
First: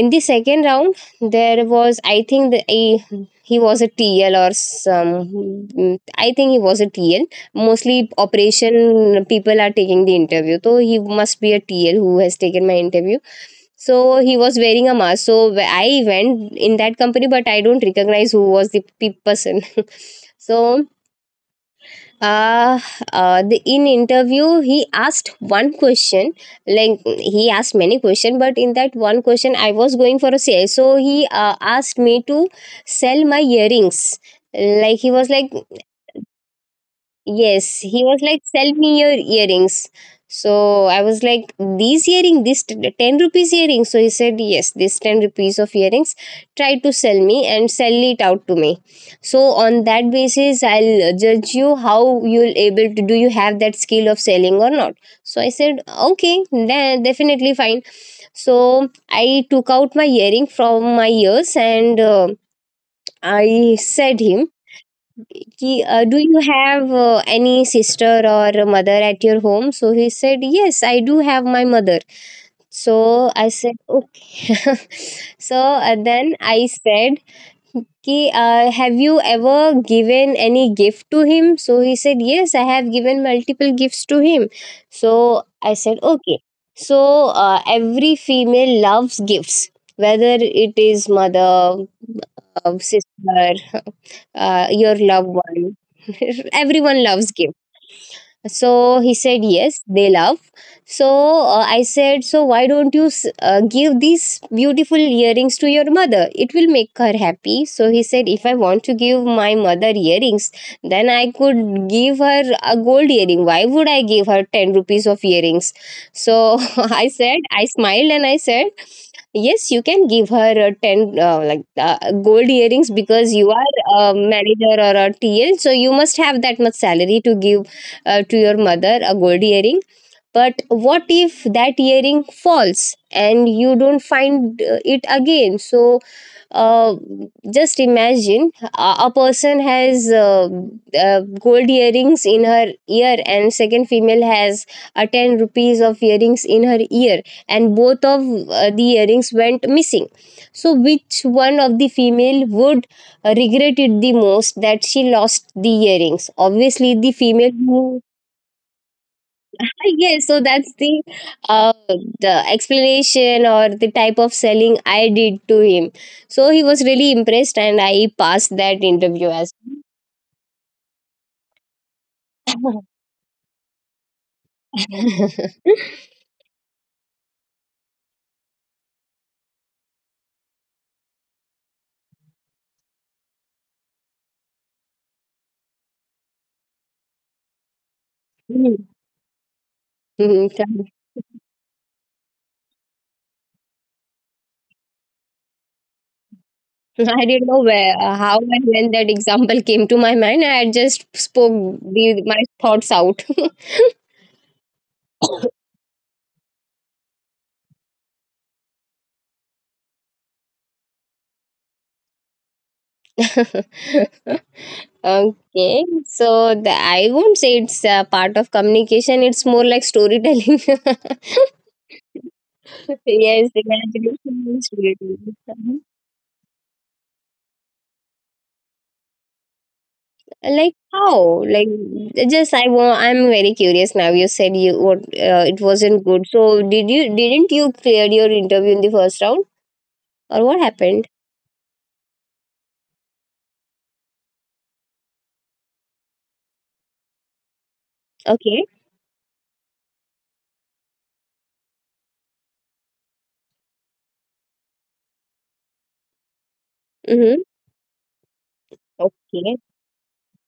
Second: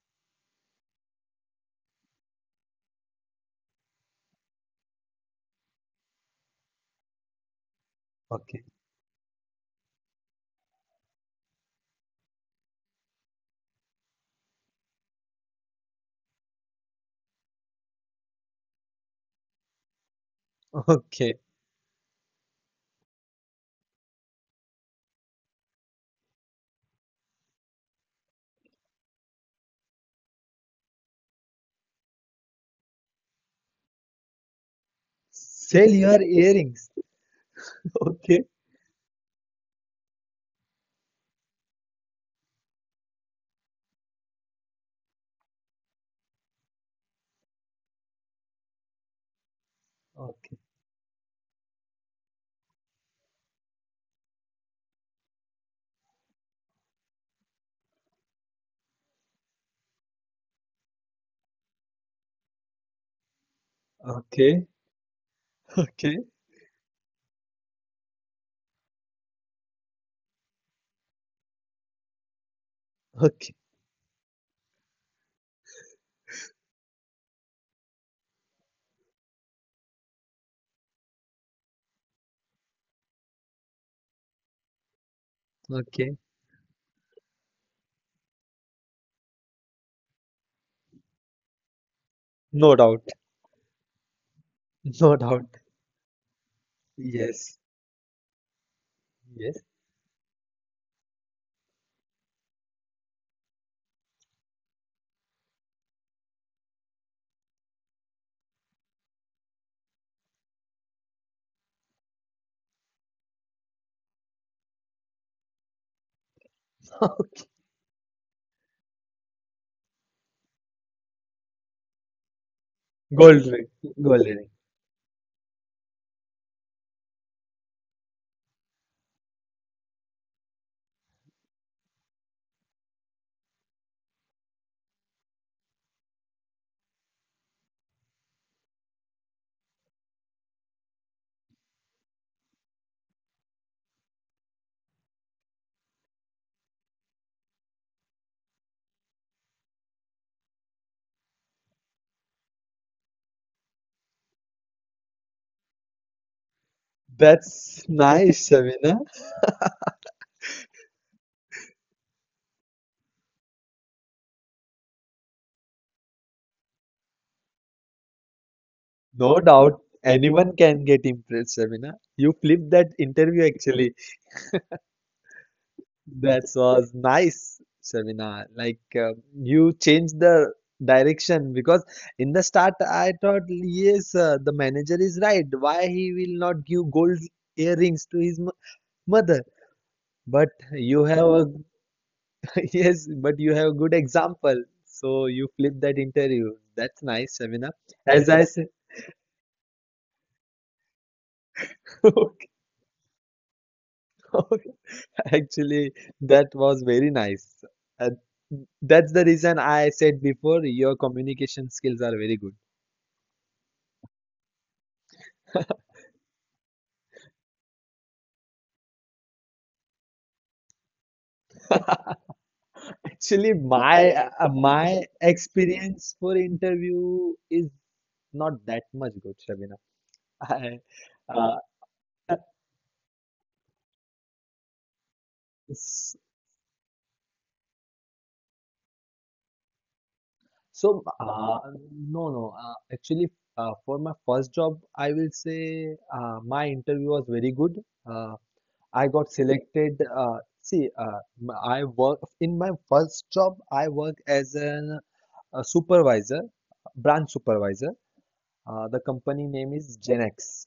B: in the second round, there was, I think, the, a, he was a tl, or some, mm, I think he was a tl. Mostly
A: Okay.
B: operation people are taking the interview, so he must be a tl who has taken my interview. So he was wearing a mask, so, wh- I went in that company, but I don't recognize who was the, pe- person. [laughs] so,
A: Okay.
B: uh, uh the, in interview, he asked one question. Like, he asked many questions, but in that one question I was going for a sale, so he uh, asked me to sell my earrings. Like he was like
A: Sell your earrings.
B: Yes, he was like,
A: Okay.
B: sell me your earrings. So I was like, these earring, this t- 10 rupees earring. So he said, yes, this ten rupees of earrings, try to sell me and sell it out to me. So on that
A: Okay.
B: basis, I'll judge you how you'll able to, do you have that skill of selling or not? So I said, okay, then definitely fine. So I took out my earring from my ears and uh, I said him
A: Okay.
B: ki, uh,
A: Okay.
B: do you have uh, any sister or a mother at your home? So he said, yes, I do have my mother. So I
A: Okay.
B: said, okay. [laughs] so uh, then I said, okay, uh, have you ever given any gift to him? So he said, yes, I have given multiple gifts to him. So I said,
A: Okay.
B: okay. So uh, every female loves gifts, whether it is mother,
A: No
B: uh,
A: doubt.
B: sister, [laughs] uh, your
A: No
B: loved
A: doubt.
B: one. [laughs] Everyone loves
A: Yes.
B: gifts. So he said,
A: Yes.
B: yes, they love. So uh, I said, so why don't you s- uh, give these beautiful earrings to your mother? It will make her happy. So he said, if I want to give my mother earrings, then I could give her a gold earring. Why would I give her ten rupees of earrings? So [laughs] I said, I smiled and I said, yes, you can give her a ten uh, like uh, gold earrings
A: Gold
B: because you
A: ring.
B: are
A: Gold
B: a
A: ring.
B: manager or a T L. So you must have that much salary to give uh, to your mother a gold earring, but what if that earring falls and you don't find uh, it again? So uh, just imagine a, a person has uh, uh, gold earrings in her ear and second female has a ten rupees of earrings in her ear, and both of uh, the earrings went missing, so which one of the female would regret it the most that she lost the earrings? Obviously the female
A: That's [laughs]
B: who.
A: nice, Sabina.
B: [laughs] Yes, so that's the uh, the explanation or the type of selling I did to him. So he was really impressed and I passed that
A: No
B: interview as.
A: doubt anyone can get impressed, Sabina. You flipped that interview actually. That was nice, Sabina. Like, uh, you changed the direction, because in the start I thought, yes, uh, the manager is right. Why he will not give gold earrings to his mo- mother? But
B: Mhm,
A: you
B: correct.
A: have
B: [laughs]
A: a [laughs] yes, but you have a good example. So you flipped that interview. That's nice,
B: I didn't
A: Sabina.
B: know where,
A: As
B: uh,
A: I
B: how
A: said,
B: and when that example came to my mind. I just spoke
A: [laughs]
B: the,
A: okay.
B: my thoughts out. [laughs]
A: Actually, that was very nice. Uh, that's the reason I said before your communication skills are very good.
B: Okay, so the, I won't say it's a part of communication. It's more like storytelling. [laughs]
A: Actually,
B: Yes, the
A: my uh, uh,
B: graduation is
A: my
B: really fun.
A: experience for interview is not that much good, Shabina. [laughs] I,
B: Like
A: uh,
B: how? Like just I wa- I'm very curious now. You said you what uh, it
A: s-
B: wasn't good. So did you didn't you clear your interview in the first round or what
A: so
B: happened?
A: uh, no no. Uh, actually, uh, for my first job, I will say, uh, my interview was very good. Uh,
B: Okay.
A: I got selected. Uh, see, uh, m- I work in my first job. I work as an, a supervisor, branch
B: Mhm.
A: supervisor. Uh, the company name
B: Okay.
A: is Genex.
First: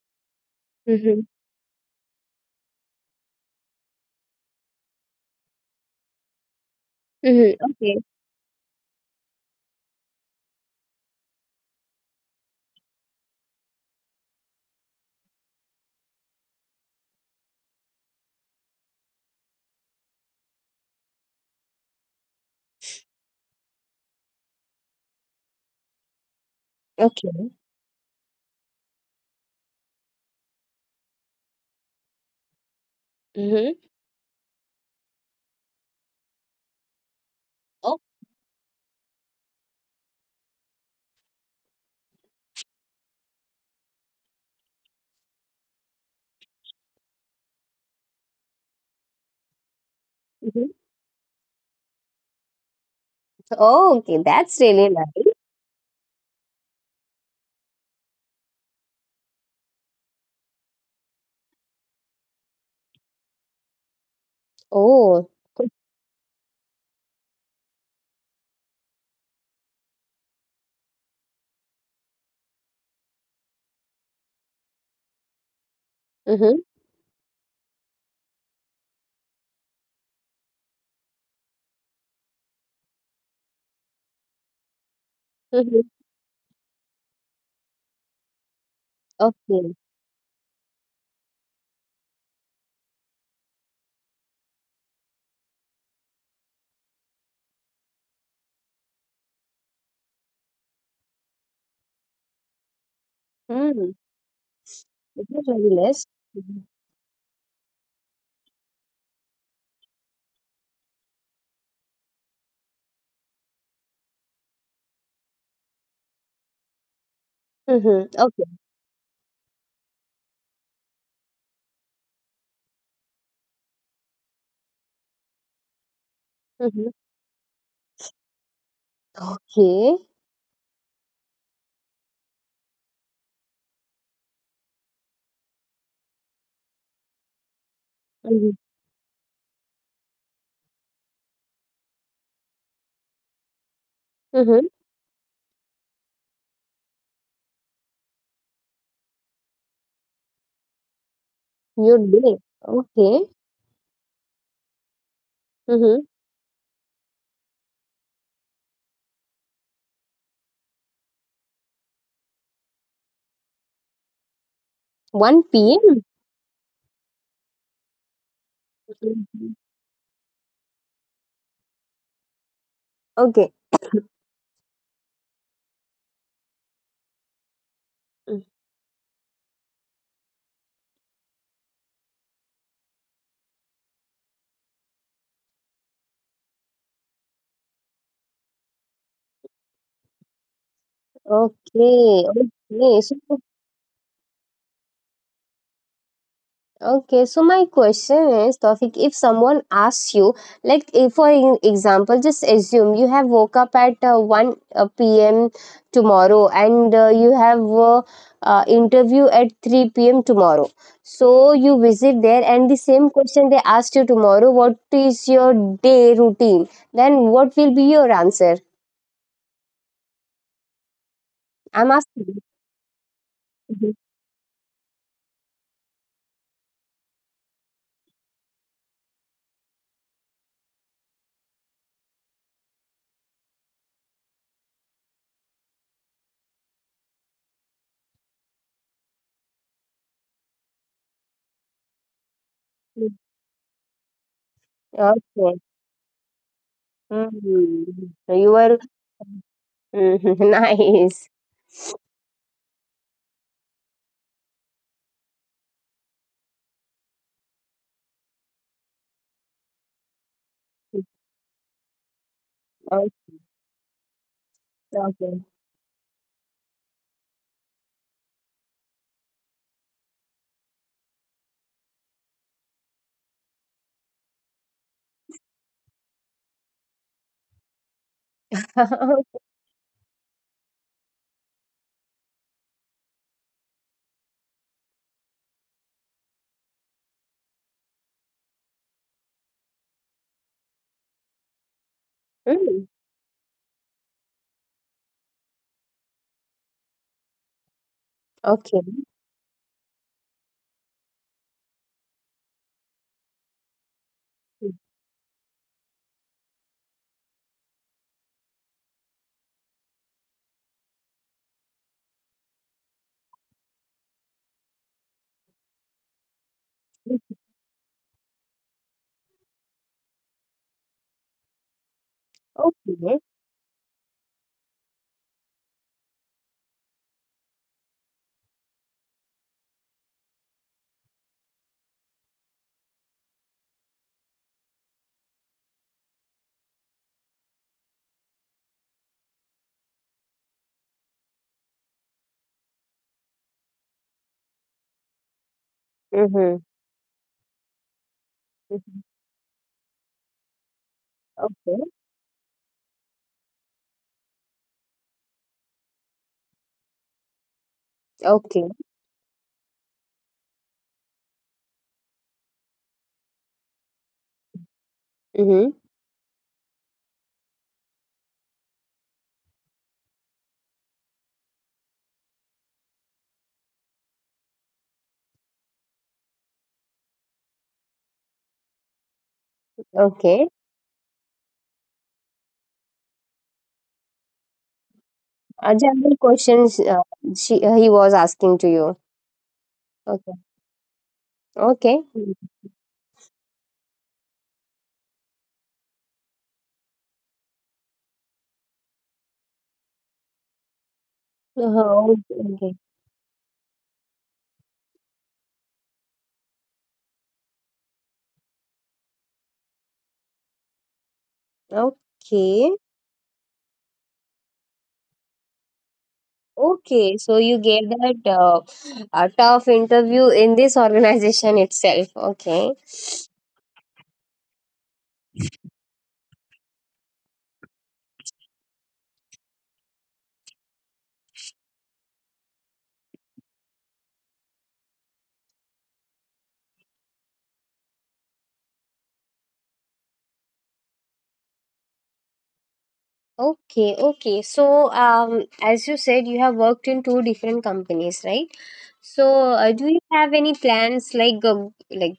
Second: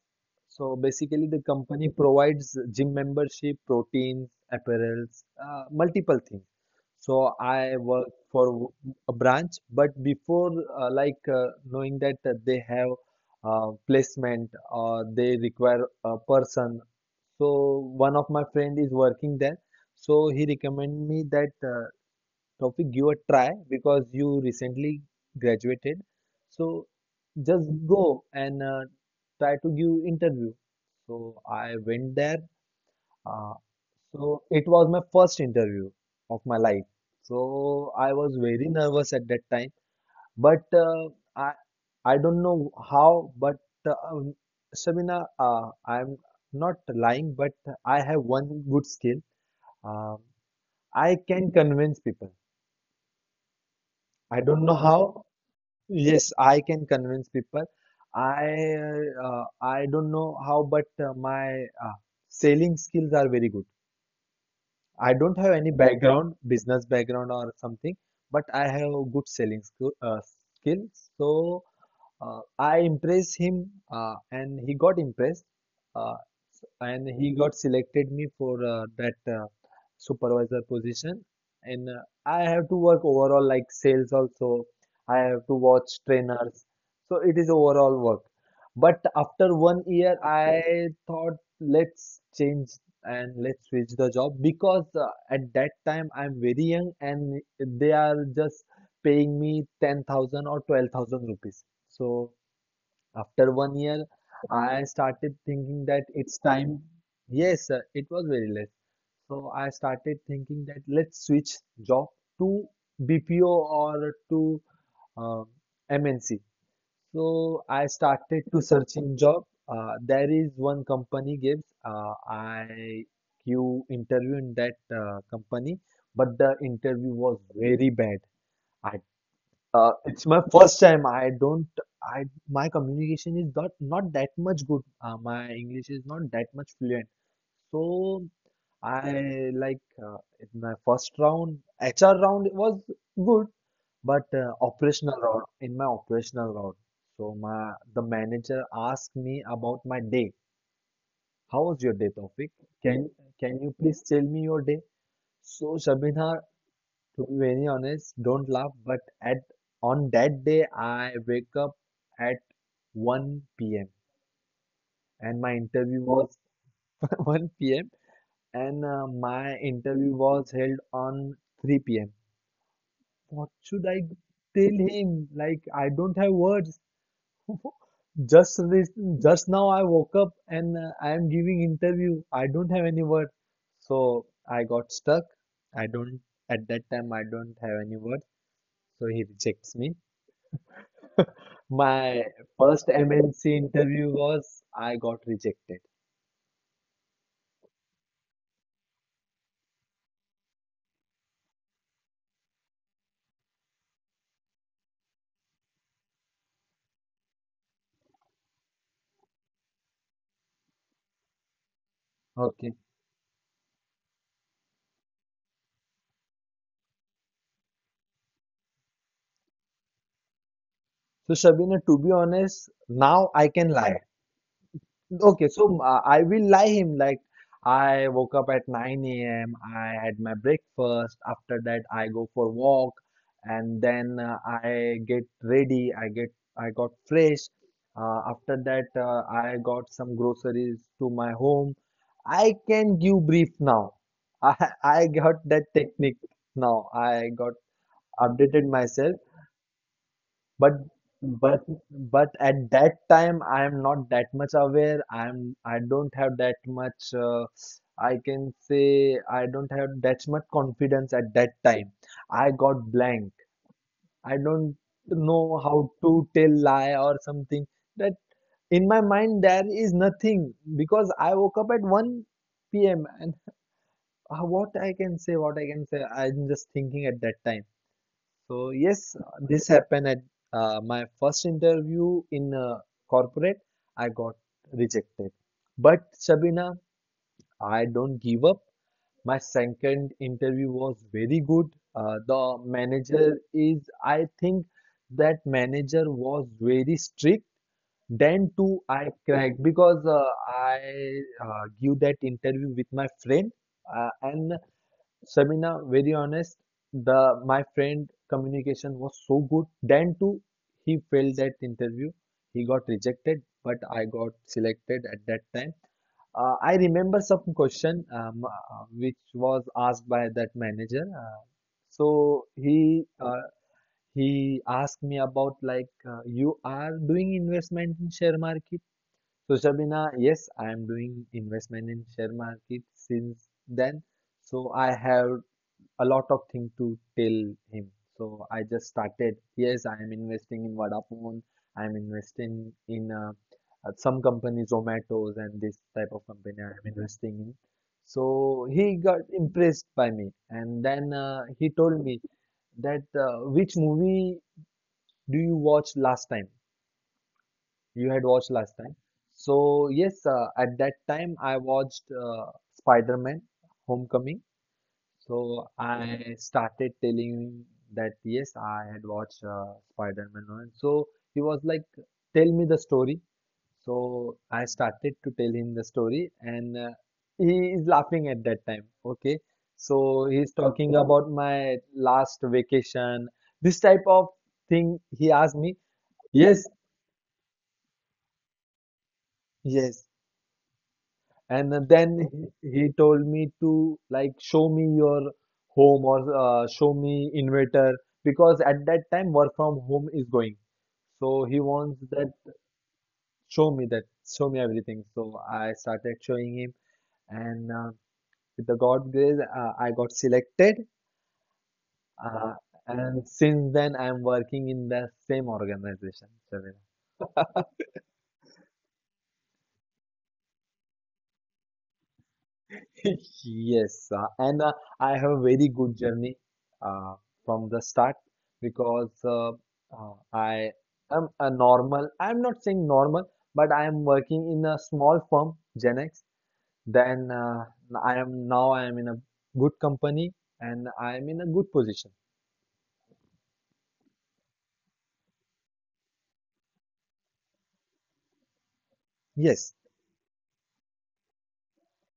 A: So
B: Mhm.
A: basically, the company provides gym membership, proteins, apparels, uh, multiple things. So
B: Mhm.
A: I
B: Okay.
A: work for w- a branch, but before uh, like uh, knowing that uh, they have uh, placement or they require a person, so one of my friend is working there. So he recommend me that uh, Tawfiq give a try because you recently graduated. So
B: Okay.
A: just go and uh, try to give interview. So I went there. Uh,
B: Mhm.
A: so it was my first interview of my life.
B: Oh.
A: So I was very nervous at that time, but uh, I I don't know how, but uh, um, Sabina, uh, I'm not lying, but I have one good skill. Um,
B: Mhm.
A: I can convince people.
B: Oh, okay.
A: I
B: That's
A: don't know
B: really
A: how.
B: nice.
A: Yes, I can convince people. I uh, I don't know how, but uh, my uh, selling skills are very good. I
B: Oh.
A: don't have any background, business background or something, but I have good selling skill, uh, skills. So uh, I impressed him, uh, and he got impressed, uh,
B: Mhm.
A: and he got selected me for uh, that uh, supervisor position. And uh, I have to work overall like sales also. I have to
B: Mhm.
A: watch trainers, so it is overall work. But after one
B: Okay.
A: year, I thought let's change and let's switch the job because uh, at that time I'm very young and they are just paying me ten thousand or twelve thousand rupees, so after one
B: Hmm.
A: year, I started
B: It was very
A: thinking that
B: less.
A: it's
B: Mhm.
A: time. Yes, uh, it was very less. So I started thinking that let's switch job to B P O or to um, M N C. So I
B: Mhm.
A: started
B: Okay.
A: to searching job. Uh, there is one company gives. Uh, I you interview in that uh, company, but the
B: Mhm.
A: interview was very bad. I uh,
B: Okay.
A: It's my first time. I don't. I My communication is not not that much good. Uh, my English is not that much fluent. So
B: Mm-hmm.
A: I like uh, in my first round, H R round was good, but uh,
B: Mhm.
A: operational round in my operational round. So my the manager asked me about my day. How was your day,
B: Your
A: Taufik?
B: day.
A: Can
B: Okay.
A: can you please tell me your day? So
B: Mhm.
A: Shabina, to be very honest, don't laugh, but at on that day I wake up at one p m and my
B: 1
A: interview
B: PM?
A: was [laughs] one p m and uh, my
B: Mhm.
A: interview was held on three p m. What
B: Okay.
A: should I tell him? Like I don't have words. [laughs] Just
B: Mm.
A: this, just now I woke up and uh, I am giving interview. I don't have any word. So I got stuck. I don't At that time I don't have any word. So he rejects me. [laughs] My
B: Okay.
A: first
B: Okay. So,
A: M N C interview was I got rejected.
B: okay. So my question is, Tawfiq, if someone asks you, like, if for in- example, just assume you have woke up at uh, one p m tomorrow and uh, you have uh, uh, interview at three p m tomorrow. So you visit there
A: Okay.
B: and the same question they asked you tomorrow, what is your day routine? Then what will be your answer?
A: So Shabina,
B: I'm
A: to be
B: asking.
A: honest, now I can
B: Mhm,
A: lie. Okay, so uh, I will lie him like I woke up at nine a m. I had my breakfast. After that, I go for walk, and then uh, I get ready. I get I got fresh. Uh, after that, uh, I got some groceries to my home. I can
B: mm.
A: give brief now. [laughs] I I got
B: Okay.
A: that technique now. I got
B: Mm. You
A: updated
B: were
A: myself,
B: mhm. [laughs]
A: but
B: Nice.
A: but but at that time I am not that much aware. I'm i don't have that much uh, I can say I don't have that much confidence. At that time I got
B: Okay.
A: blank. I don't
B: Okay.
A: know how to tell lie or something. That In my mind there is nothing because I woke up at one p.m. and uh, what i can say what I can say, I'm just thinking at that time. So yes,
B: [laughs]
A: this happened at uh, my first interview in uh, corporate. I got rejected. But Shabina, I don't give up. My second interview was very good. Uh, the
B: Mm,
A: manager is, I think that manager was very strict. Then
B: okay.
A: too, I cracked because uh, I uh, give that interview with my friend, uh, and
B: Mhm,
A: Sabina, very honest, the my friend communication was so good. Then too, he failed that interview. He got rejected, but I got selected at that time. Uh, I remember some question, um, uh, which was asked by that manager. Uh, so he
B: okay.
A: uh, he asked me about like, uh, "You are doing investment in share market." So Shabina, yes, I am doing investment in share market since then. So I have a lot of thing to tell him. So I just started. Yes, I am investing in Vodafone. I am investing in uh, uh, some companies, Zomato's and this type of
B: Mm-hmm.
A: company I am investing in. So he got impressed by me, and then uh,
B: Okay.
A: he told me that, uh, "Which movie do you watch last time? You had
B: Okay.
A: watched last time?" So yes, uh, at that time I watched uh, Spider-Man: Homecoming,
B: Mm-hmm.
A: so I started telling that, "Yes, I had watched uh, Spider-Man one." So he was like, "Tell me the story." So I started to tell him the story, and uh, he is laughing at that time. Okay, so
B: Okay.
A: he's talking about my last vacation. This type of thing he asked
B: A
A: me.
B: general questions
A: Yes,
B: uh, she uh, he was asking to you.
A: yes.
B: Okay. Okay.
A: And
B: Mhm.
A: then he told me to like show me your home or uh, show me inverter because at that time work from home is going. So he wants
B: Uh-huh.
A: that,
B: Okay.
A: "Show me that, show me everything." So I started showing him, and uh, with the God grace, uh, I got selected. Uh,
B: Okay.
A: and since then, I'm working in the same organization.
B: Okay. So you gave that uh, a tough interview in this organization itself. Okay.
A: [laughs] Yes, uh, and uh, I have a very good journey uh, from the start because uh, uh, I am a normal, I'm not saying normal, but I am working in a small firm, Genex. Then uh, I am now I am in a good company and I am in a good position.
B: Okay, okay. So, um, as you said, you have worked in two different companies, right? So, uh,
A: Yes.
B: do you have any plans like uh, like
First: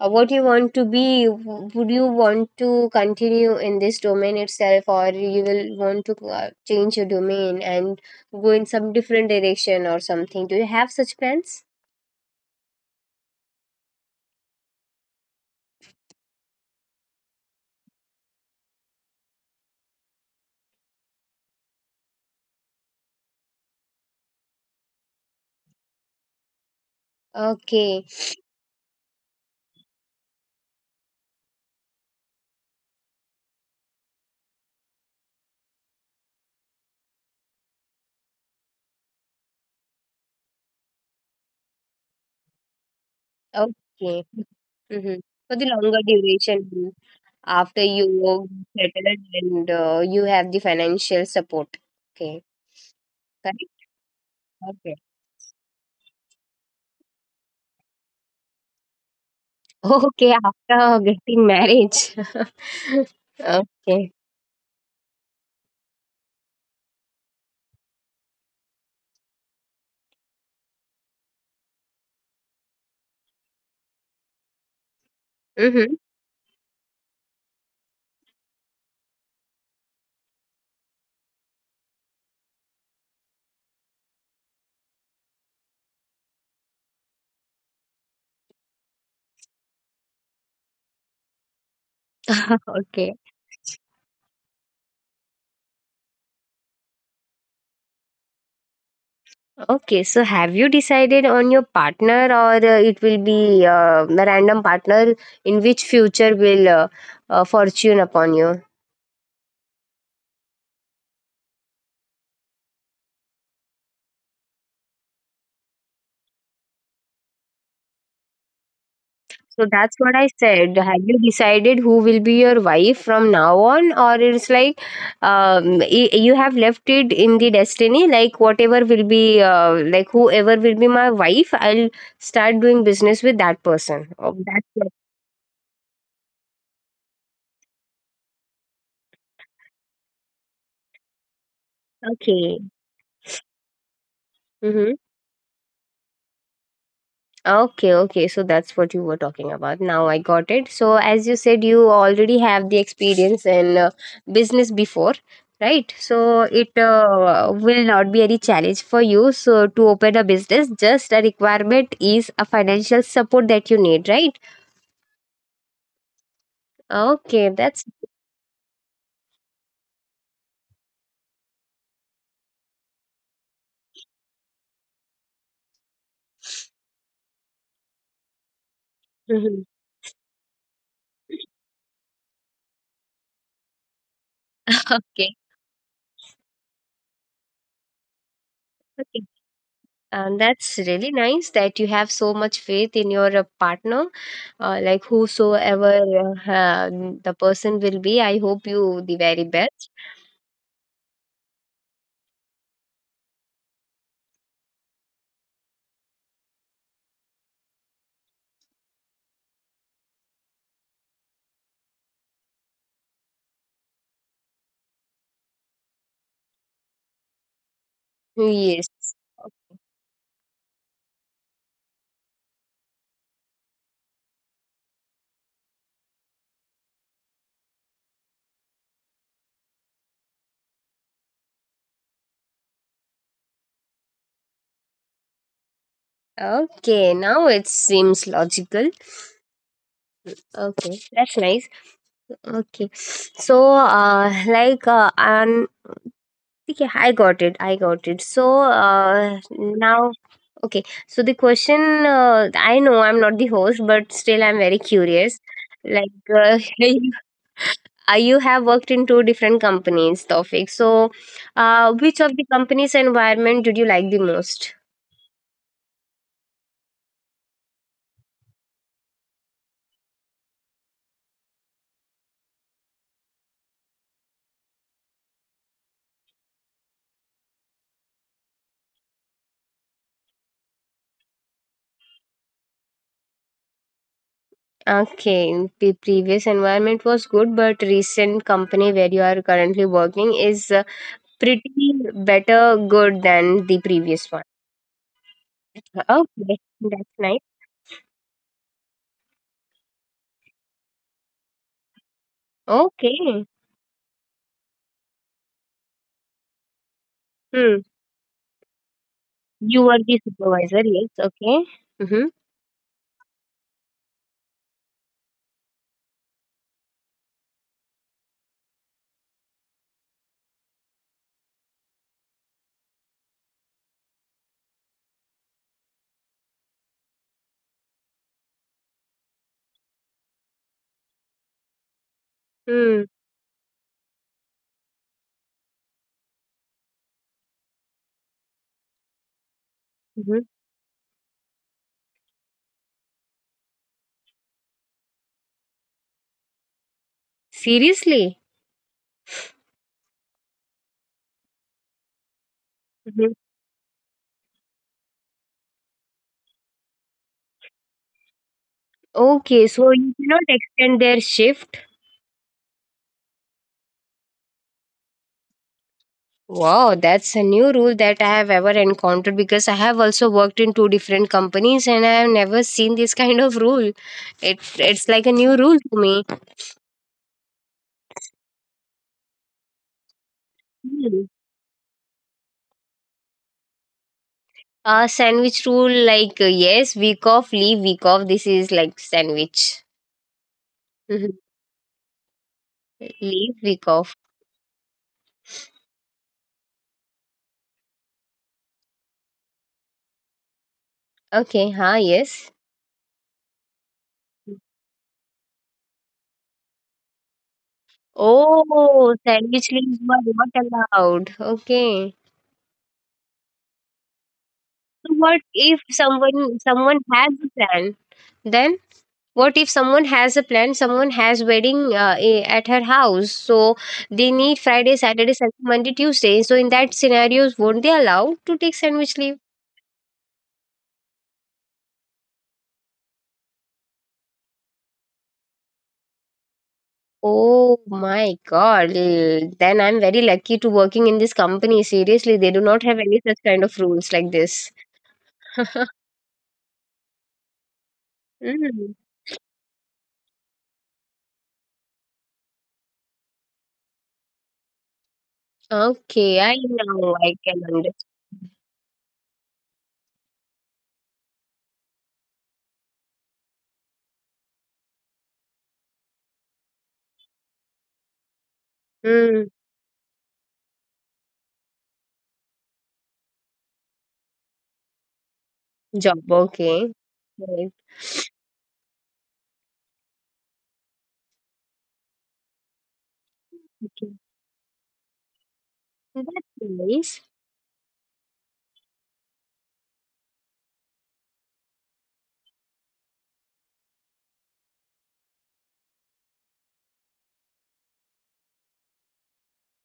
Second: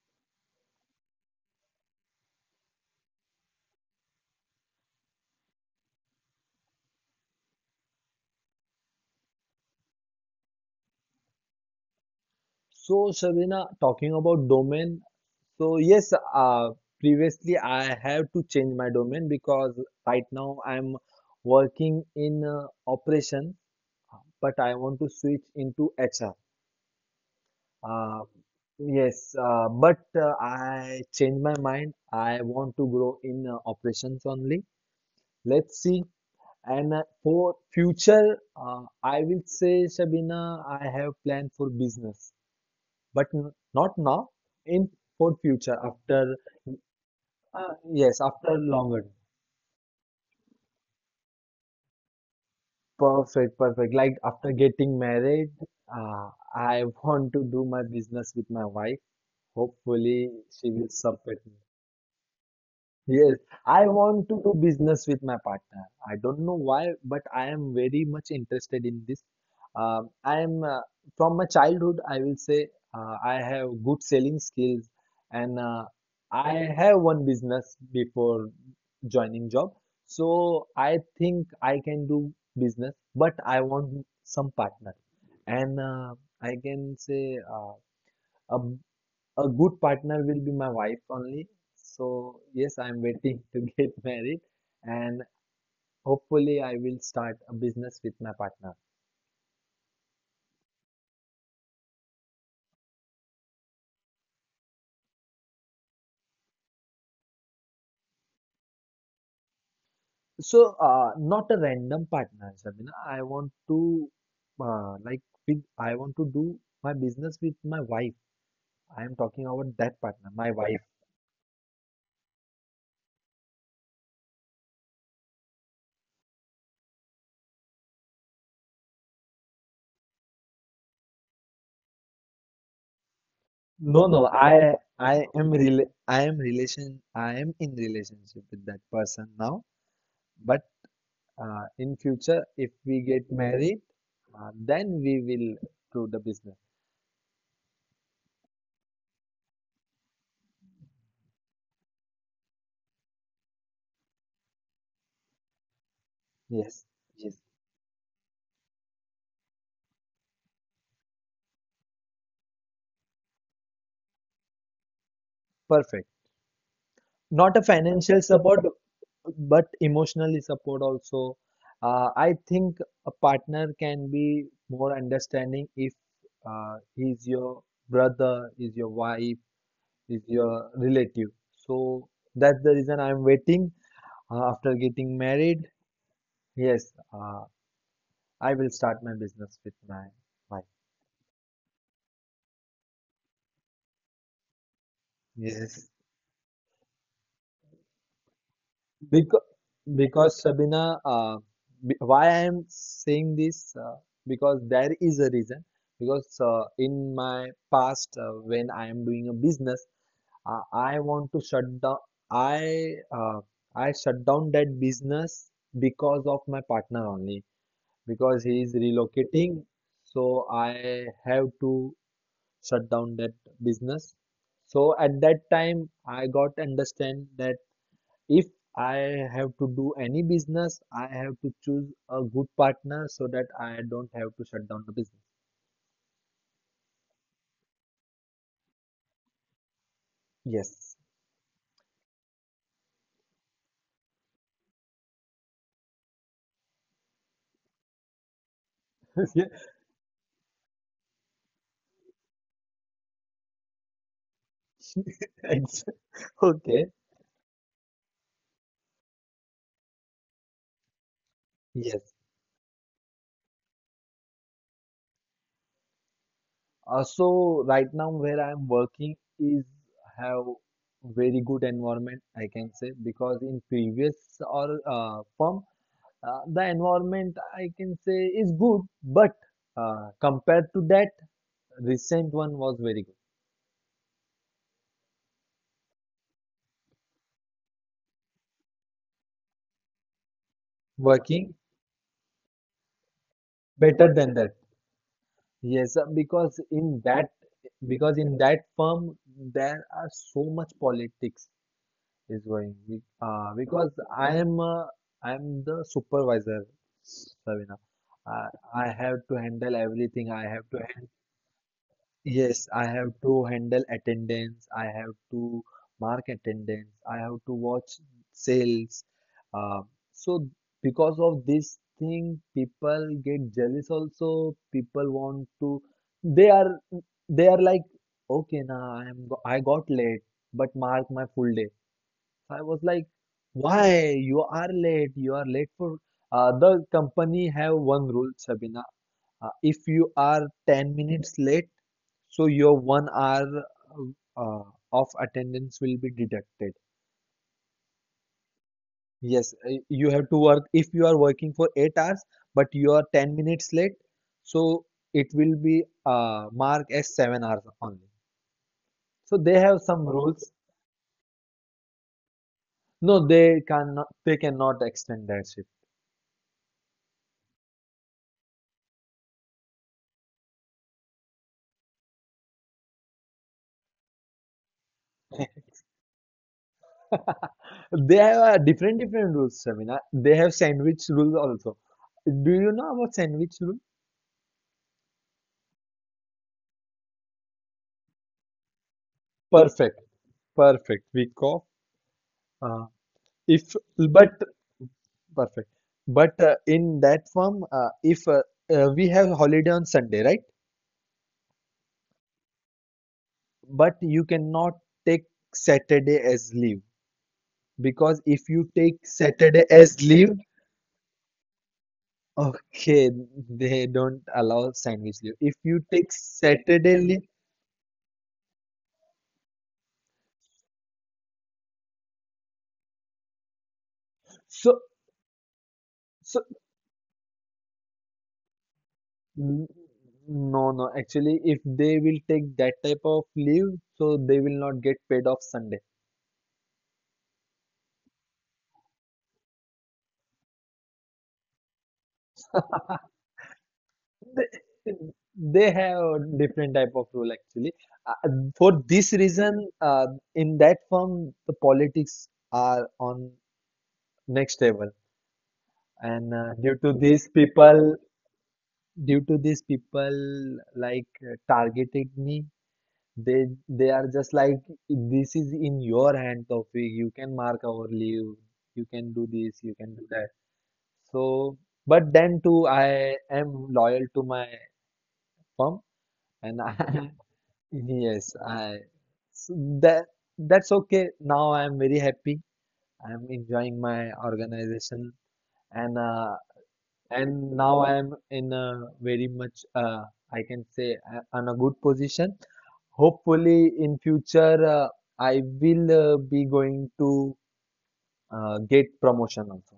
B: uh, what you want to be? W- Would you want to continue in this domain itself, or you will want to uh, change your domain and go in some different direction or something? Do you have such plans?
A: So, Shabina, talking about domain, so yes, uh, previously I have to change my domain because right now I'm working in uh, operation, uh, but I want to switch into H R.
B: Okay,
A: Uh, yes, uh, but uh, I changed my mind. I want to grow in uh, operations only. Let's see. And uh, for future, uh, I will say, Shabina, I have plan for business, but n- not
B: okay.
A: now. In
B: Mm-hmm.
A: For
B: For the
A: future
B: longer
A: after...
B: duration.
A: Uh,
B: After you
A: yes,
B: work
A: after longer.
B: settled and uh, you have the financial support. Okay,
A: Perfect,
B: correct.
A: perfect. Like after
B: Okay.
A: getting
B: [laughs]
A: married, uh, I want to do my business with my wife. Hopefully,
B: Okay,
A: she will
B: after
A: support
B: getting
A: me.
B: marriage. [laughs]
A: Yes, I
B: Okay.
A: want to do business with my partner. I don't know why, but I am very much interested in this. Um, I am uh, From my childhood, I will say uh, I have good selling skills, and uh,
B: Mm-hmm.
A: I have one business before joining job. So I think I can do business, but I want some partner, and uh, I can say uh, a a good partner will be my wife only. So yes, I'm
B: Okay.
A: waiting [laughs] to get married and hopefully I will start a business with my partner.
B: Okay. So, have you decided on your partner, or uh, it will be uh, a random partner in which future will uh, uh, fortune upon you?
A: So uh, not a random partner, Sabina. I want to uh, like with I want to do my business with my wife. I am talking
B: So
A: about
B: that's
A: that
B: what I
A: partner, my
B: said.
A: wife.
B: Have you decided who will be your wife from now on, or it's like um, y- you have left it in the destiny? Like whatever will be, uh, like whoever will be my wife, I'll start doing business with that
A: No,
B: person.
A: no,
B: Oh,
A: I
B: that's it.
A: I am rela I am relation I am in relationship with that person now, but uh, in future
B: Okay.
A: if we get married... Uh, then
B: Hmm.
A: we will do the business.
B: Okay, okay. So that's what you were talking about. Now I got it. So as you said, you already have the experience in uh, business before, right? So it
A: Yes. Yes.
B: uh, will not be any challenge for you. So to open a business, just a requirement is a financial support that you need, right?
A: Perfect.
B: Okay,
A: Not a
B: that's.
A: financial support, but emotionally support also. Uh, I think a partner can be more understanding if uh, he's your brother, is your wife,
B: Mhm.
A: is your relative. So that's the reason I'm waiting. Uh, after getting
B: [laughs]
A: married, yes, uh, I will start my
B: Okay.
A: business with my
B: And
A: wife.
B: that's really nice that you have so much faith in your uh, partner, uh, like
A: Yes.
B: whosoever uh, um, the person will be. I hope you the very
A: Because,
B: best.
A: because Sabina, uh, b- why I am saying this, uh, because there is a reason. Because uh, in my past, uh, when I am doing a business, uh, I want to shut down. I uh, I shut down that business because of my partner only. Because he is
B: Yes.
A: relocating, so I have to shut down that business. So at that time, I got understand that. If I have to do any business, I have to choose a good partner so that I don't have to shut down the business.
B: Okay, now it seems logical. Okay,
A: Yes.
B: that's nice. Okay, so uh, like uh, um, okay, I got it. I got it. So
A: [laughs]
B: uh,
A: Yeah,
B: now, okay. So the question, uh, I know I'm not the host, but still I'm very curious.
A: ex-
B: Like, uh,
A: Okay.
B: [laughs] uh, you have worked in two different companies, Tawfiq. So, uh, which
A: Yes.
B: of the company's environment did you like the most?
A: Uh, so right now where I'm working is have very good environment, I can say, because in previous or uh, firm, uh, the environment I can say is good, but uh, compared to that, recent one was very good.
B: Okay, the previous environment was good, but recent company where you are currently working is uh,
A: Working
B: pretty better good than the
A: better than
B: previous
A: that.
B: one.
A: Yes, uh, because
B: Okay,
A: in
B: that's
A: that
B: nice.
A: because in that firm there are so much politics is going. Be- Uh,
B: Okay.
A: because I am uh, I am the supervisor, Savina.
B: Hmm.
A: I, I have to handle
B: You were the
A: everything. I have to...
B: supervisor, yes. Okay. Mm-hmm.
A: Yes, I have to handle attendance. I have to mark attendance. I have to watch sales. Uh, so because of this thing, people get jealous also. People want to, they are, they are like, okay, now I am, go- I got late, but mark my full day. So I was
B: Hmm,
A: like, why? You are late. You are late for, uh, the company have one rule, Sabina, uh, if you
B: mm-hmm.
A: are ten minutes late, so your one hour uh, of attendance will be deducted.
B: Seriously?
A: Yes, uh, you have to work. If you are working for eight hours, but you are
B: Mm-hmm.
A: ten minutes late, so it will be uh, marked as seven hours only. So they
B: Okay,
A: have
B: so
A: some
B: you cannot
A: rules.
B: extend their shift.
A: No, they cannot they cannot extend that shift.
B: Wow, that's a new rule that I have ever encountered because I have also worked in two different companies and I have never seen this kind of rule. It it's like a new rule to me.
A: They have uh, different different rules, Shamina. They have sandwich
B: Mm.
A: rules also. Do you know about sandwich rule?
B: Uh sandwich rule like uh, yes, week off, leave week off. This is like sandwich.
A: Perfect, perfect.
B: Mhm.
A: Week off. Uh,
B: Leave week
A: If
B: off.
A: but Perfect. But uh, in that form, uh, if uh, uh, we have holiday on Sunday, right?
B: Okay, huh, yes.
A: But you cannot take Saturday as leave because if you
B: Oh,
A: take
B: sandwich
A: Saturday
B: leaves
A: as
B: were
A: leave,
B: not allowed. Okay.
A: okay, they don't allow
B: So
A: sandwich
B: what
A: leave. If
B: if
A: you take
B: someone someone
A: Saturday
B: has
A: leave,
B: a plan? Then what if someone has a plan, someone has wedding uh, i- at her house, so they need Friday,
A: so
B: Saturday, Sunday, Monday, Tuesday. So
A: so
B: in that scenarios won't they allowed to take sandwich leave?
A: n- no, no, actually if they will take that type of leave, so they will not get paid off Sunday.
B: Oh my god. L- then I'm very lucky to working in this company. Seriously, they do not have any such kind of rules like this.
A: they they
B: [laughs]
A: have a different type of role actually. uh, for
B: Mm.
A: this reason, uh, in that firm the politics are on next level.
B: Okay,
A: And
B: I
A: uh, due to
B: know I
A: these
B: can understand.
A: people due to these people like uh, targeting me, they they are just like, "This is in your hand Taufik, you can mark our leave, you can do
B: Mm.
A: this, you can do that." So but then too I am loyal to my firm.
B: Job,
A: And I,
B: okay.
A: [laughs]
B: Right,
A: yes, I so that that's okay. Now I am very happy. I am enjoying my
B: okay.
A: organization and
B: That's
A: uh,
B: nice.
A: and now I am in a very much uh, I can say uh, on a good position. Hopefully in future uh, I will uh, be going to uh, get promotion also.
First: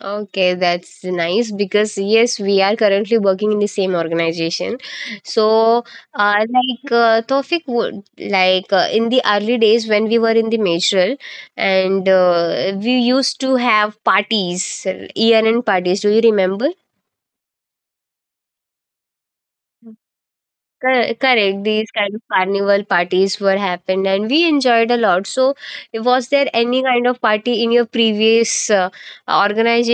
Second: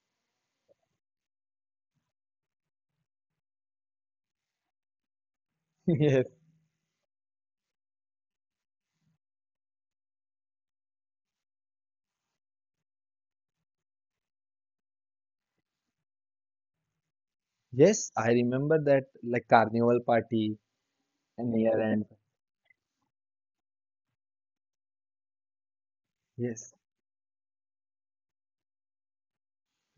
B: Okay, that's nice because yes, we are currently working in the same organization. So,
A: [laughs] Yes.
B: uh, like uh, Tofik would like uh, in the early days when we were in the majoral, and uh, we used to have parties, year-end parties. Do you remember?
A: Yes, I remember that like carnival party
B: Cor-
A: and
B: Correct.
A: year
B: These
A: end.
B: kind of carnival parties were happened, and we enjoyed a lot. So, was there
A: Yes.
B: any kind of party in your previous uh,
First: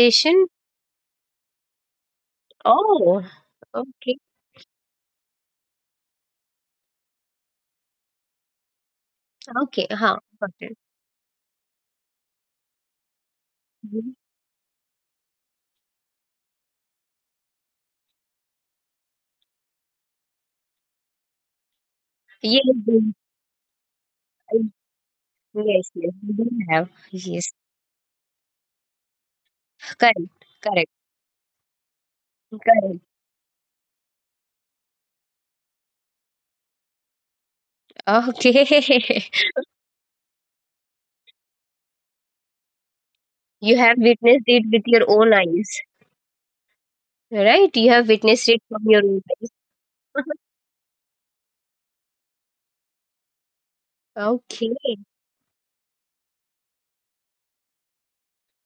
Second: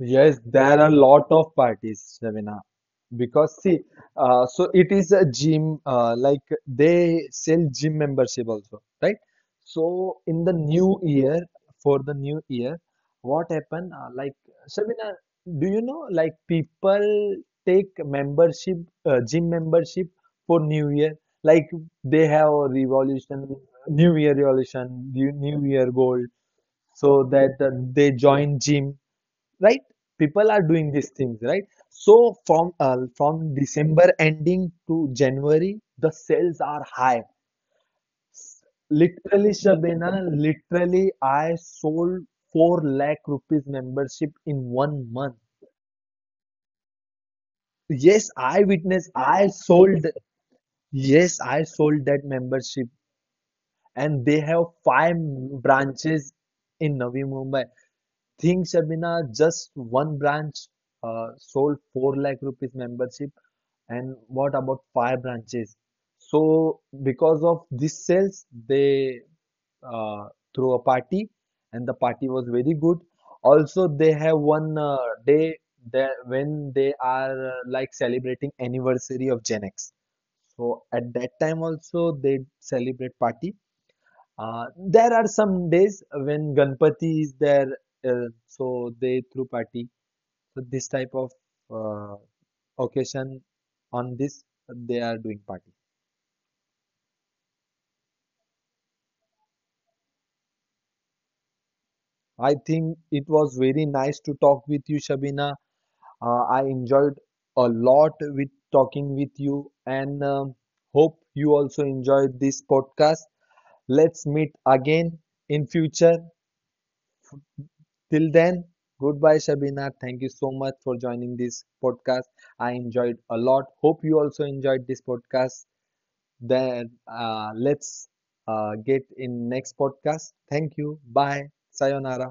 A: Yes, there are a lot of parties, Ravina.
B: Oh,
A: Because see,
B: okay.
A: uh, so it is a gym, uh, like they sell gym membership also, right?
B: Okay, huh,
A: So in
B: got
A: the
B: it.
A: new year, for the new year, what happened? Uh,
B: Mhm.
A: like Shabina, do you know? Like people take membership, uh, gym membership for New Year. Like they have
B: Yes,
A: a
B: yes,
A: revolution, New Year
B: I-
A: revolution, new New
B: yes,
A: Year
B: yes,
A: goal,
B: we do have.
A: so
B: Yes,
A: that uh, they join gym, right?
B: correct,
A: People are doing
B: correct,
A: these things, right? So from
B: correct.
A: uh, from December ending to January, the sales are high.
B: Okay, [laughs]
A: Literally Shabina, literally I sold four lakh
B: you
A: rupees
B: have witnessed
A: membership
B: it
A: in
B: with your
A: one
B: own
A: month
B: eyes, right? You have witnessed
A: Yes,
B: it from
A: I
B: your own
A: witnessed,
B: eyes.
A: I sold,
B: [laughs]
A: yes, I sold that membership. And they
B: Okay.
A: have five branches in Navi Mumbai. Think Shabina, just one branch uh, sold four lakh rupees membership. And what about fire branches? So, because of these cells, they uh, threw a party, and the party was very good. Also, they have one uh, day that when they are uh, like celebrating anniversary of Gen X. So at that time also they celebrate party. Uh, there are some days when Ganpati is there, uh, so they threw party. So this type of uh, occasion on this they are doing party. I think it was very nice to talk with you, Shabina. Uh, I enjoyed a lot with talking with you and um, hope you also enjoyed this podcast. Let's meet again in future. Till then, goodbye, Shabina. Thank you so much for joining this podcast. I enjoyed a lot. Hope you also enjoyed this podcast. Then uh, let's uh, get in next podcast. Thank you. Bye. Sayonara.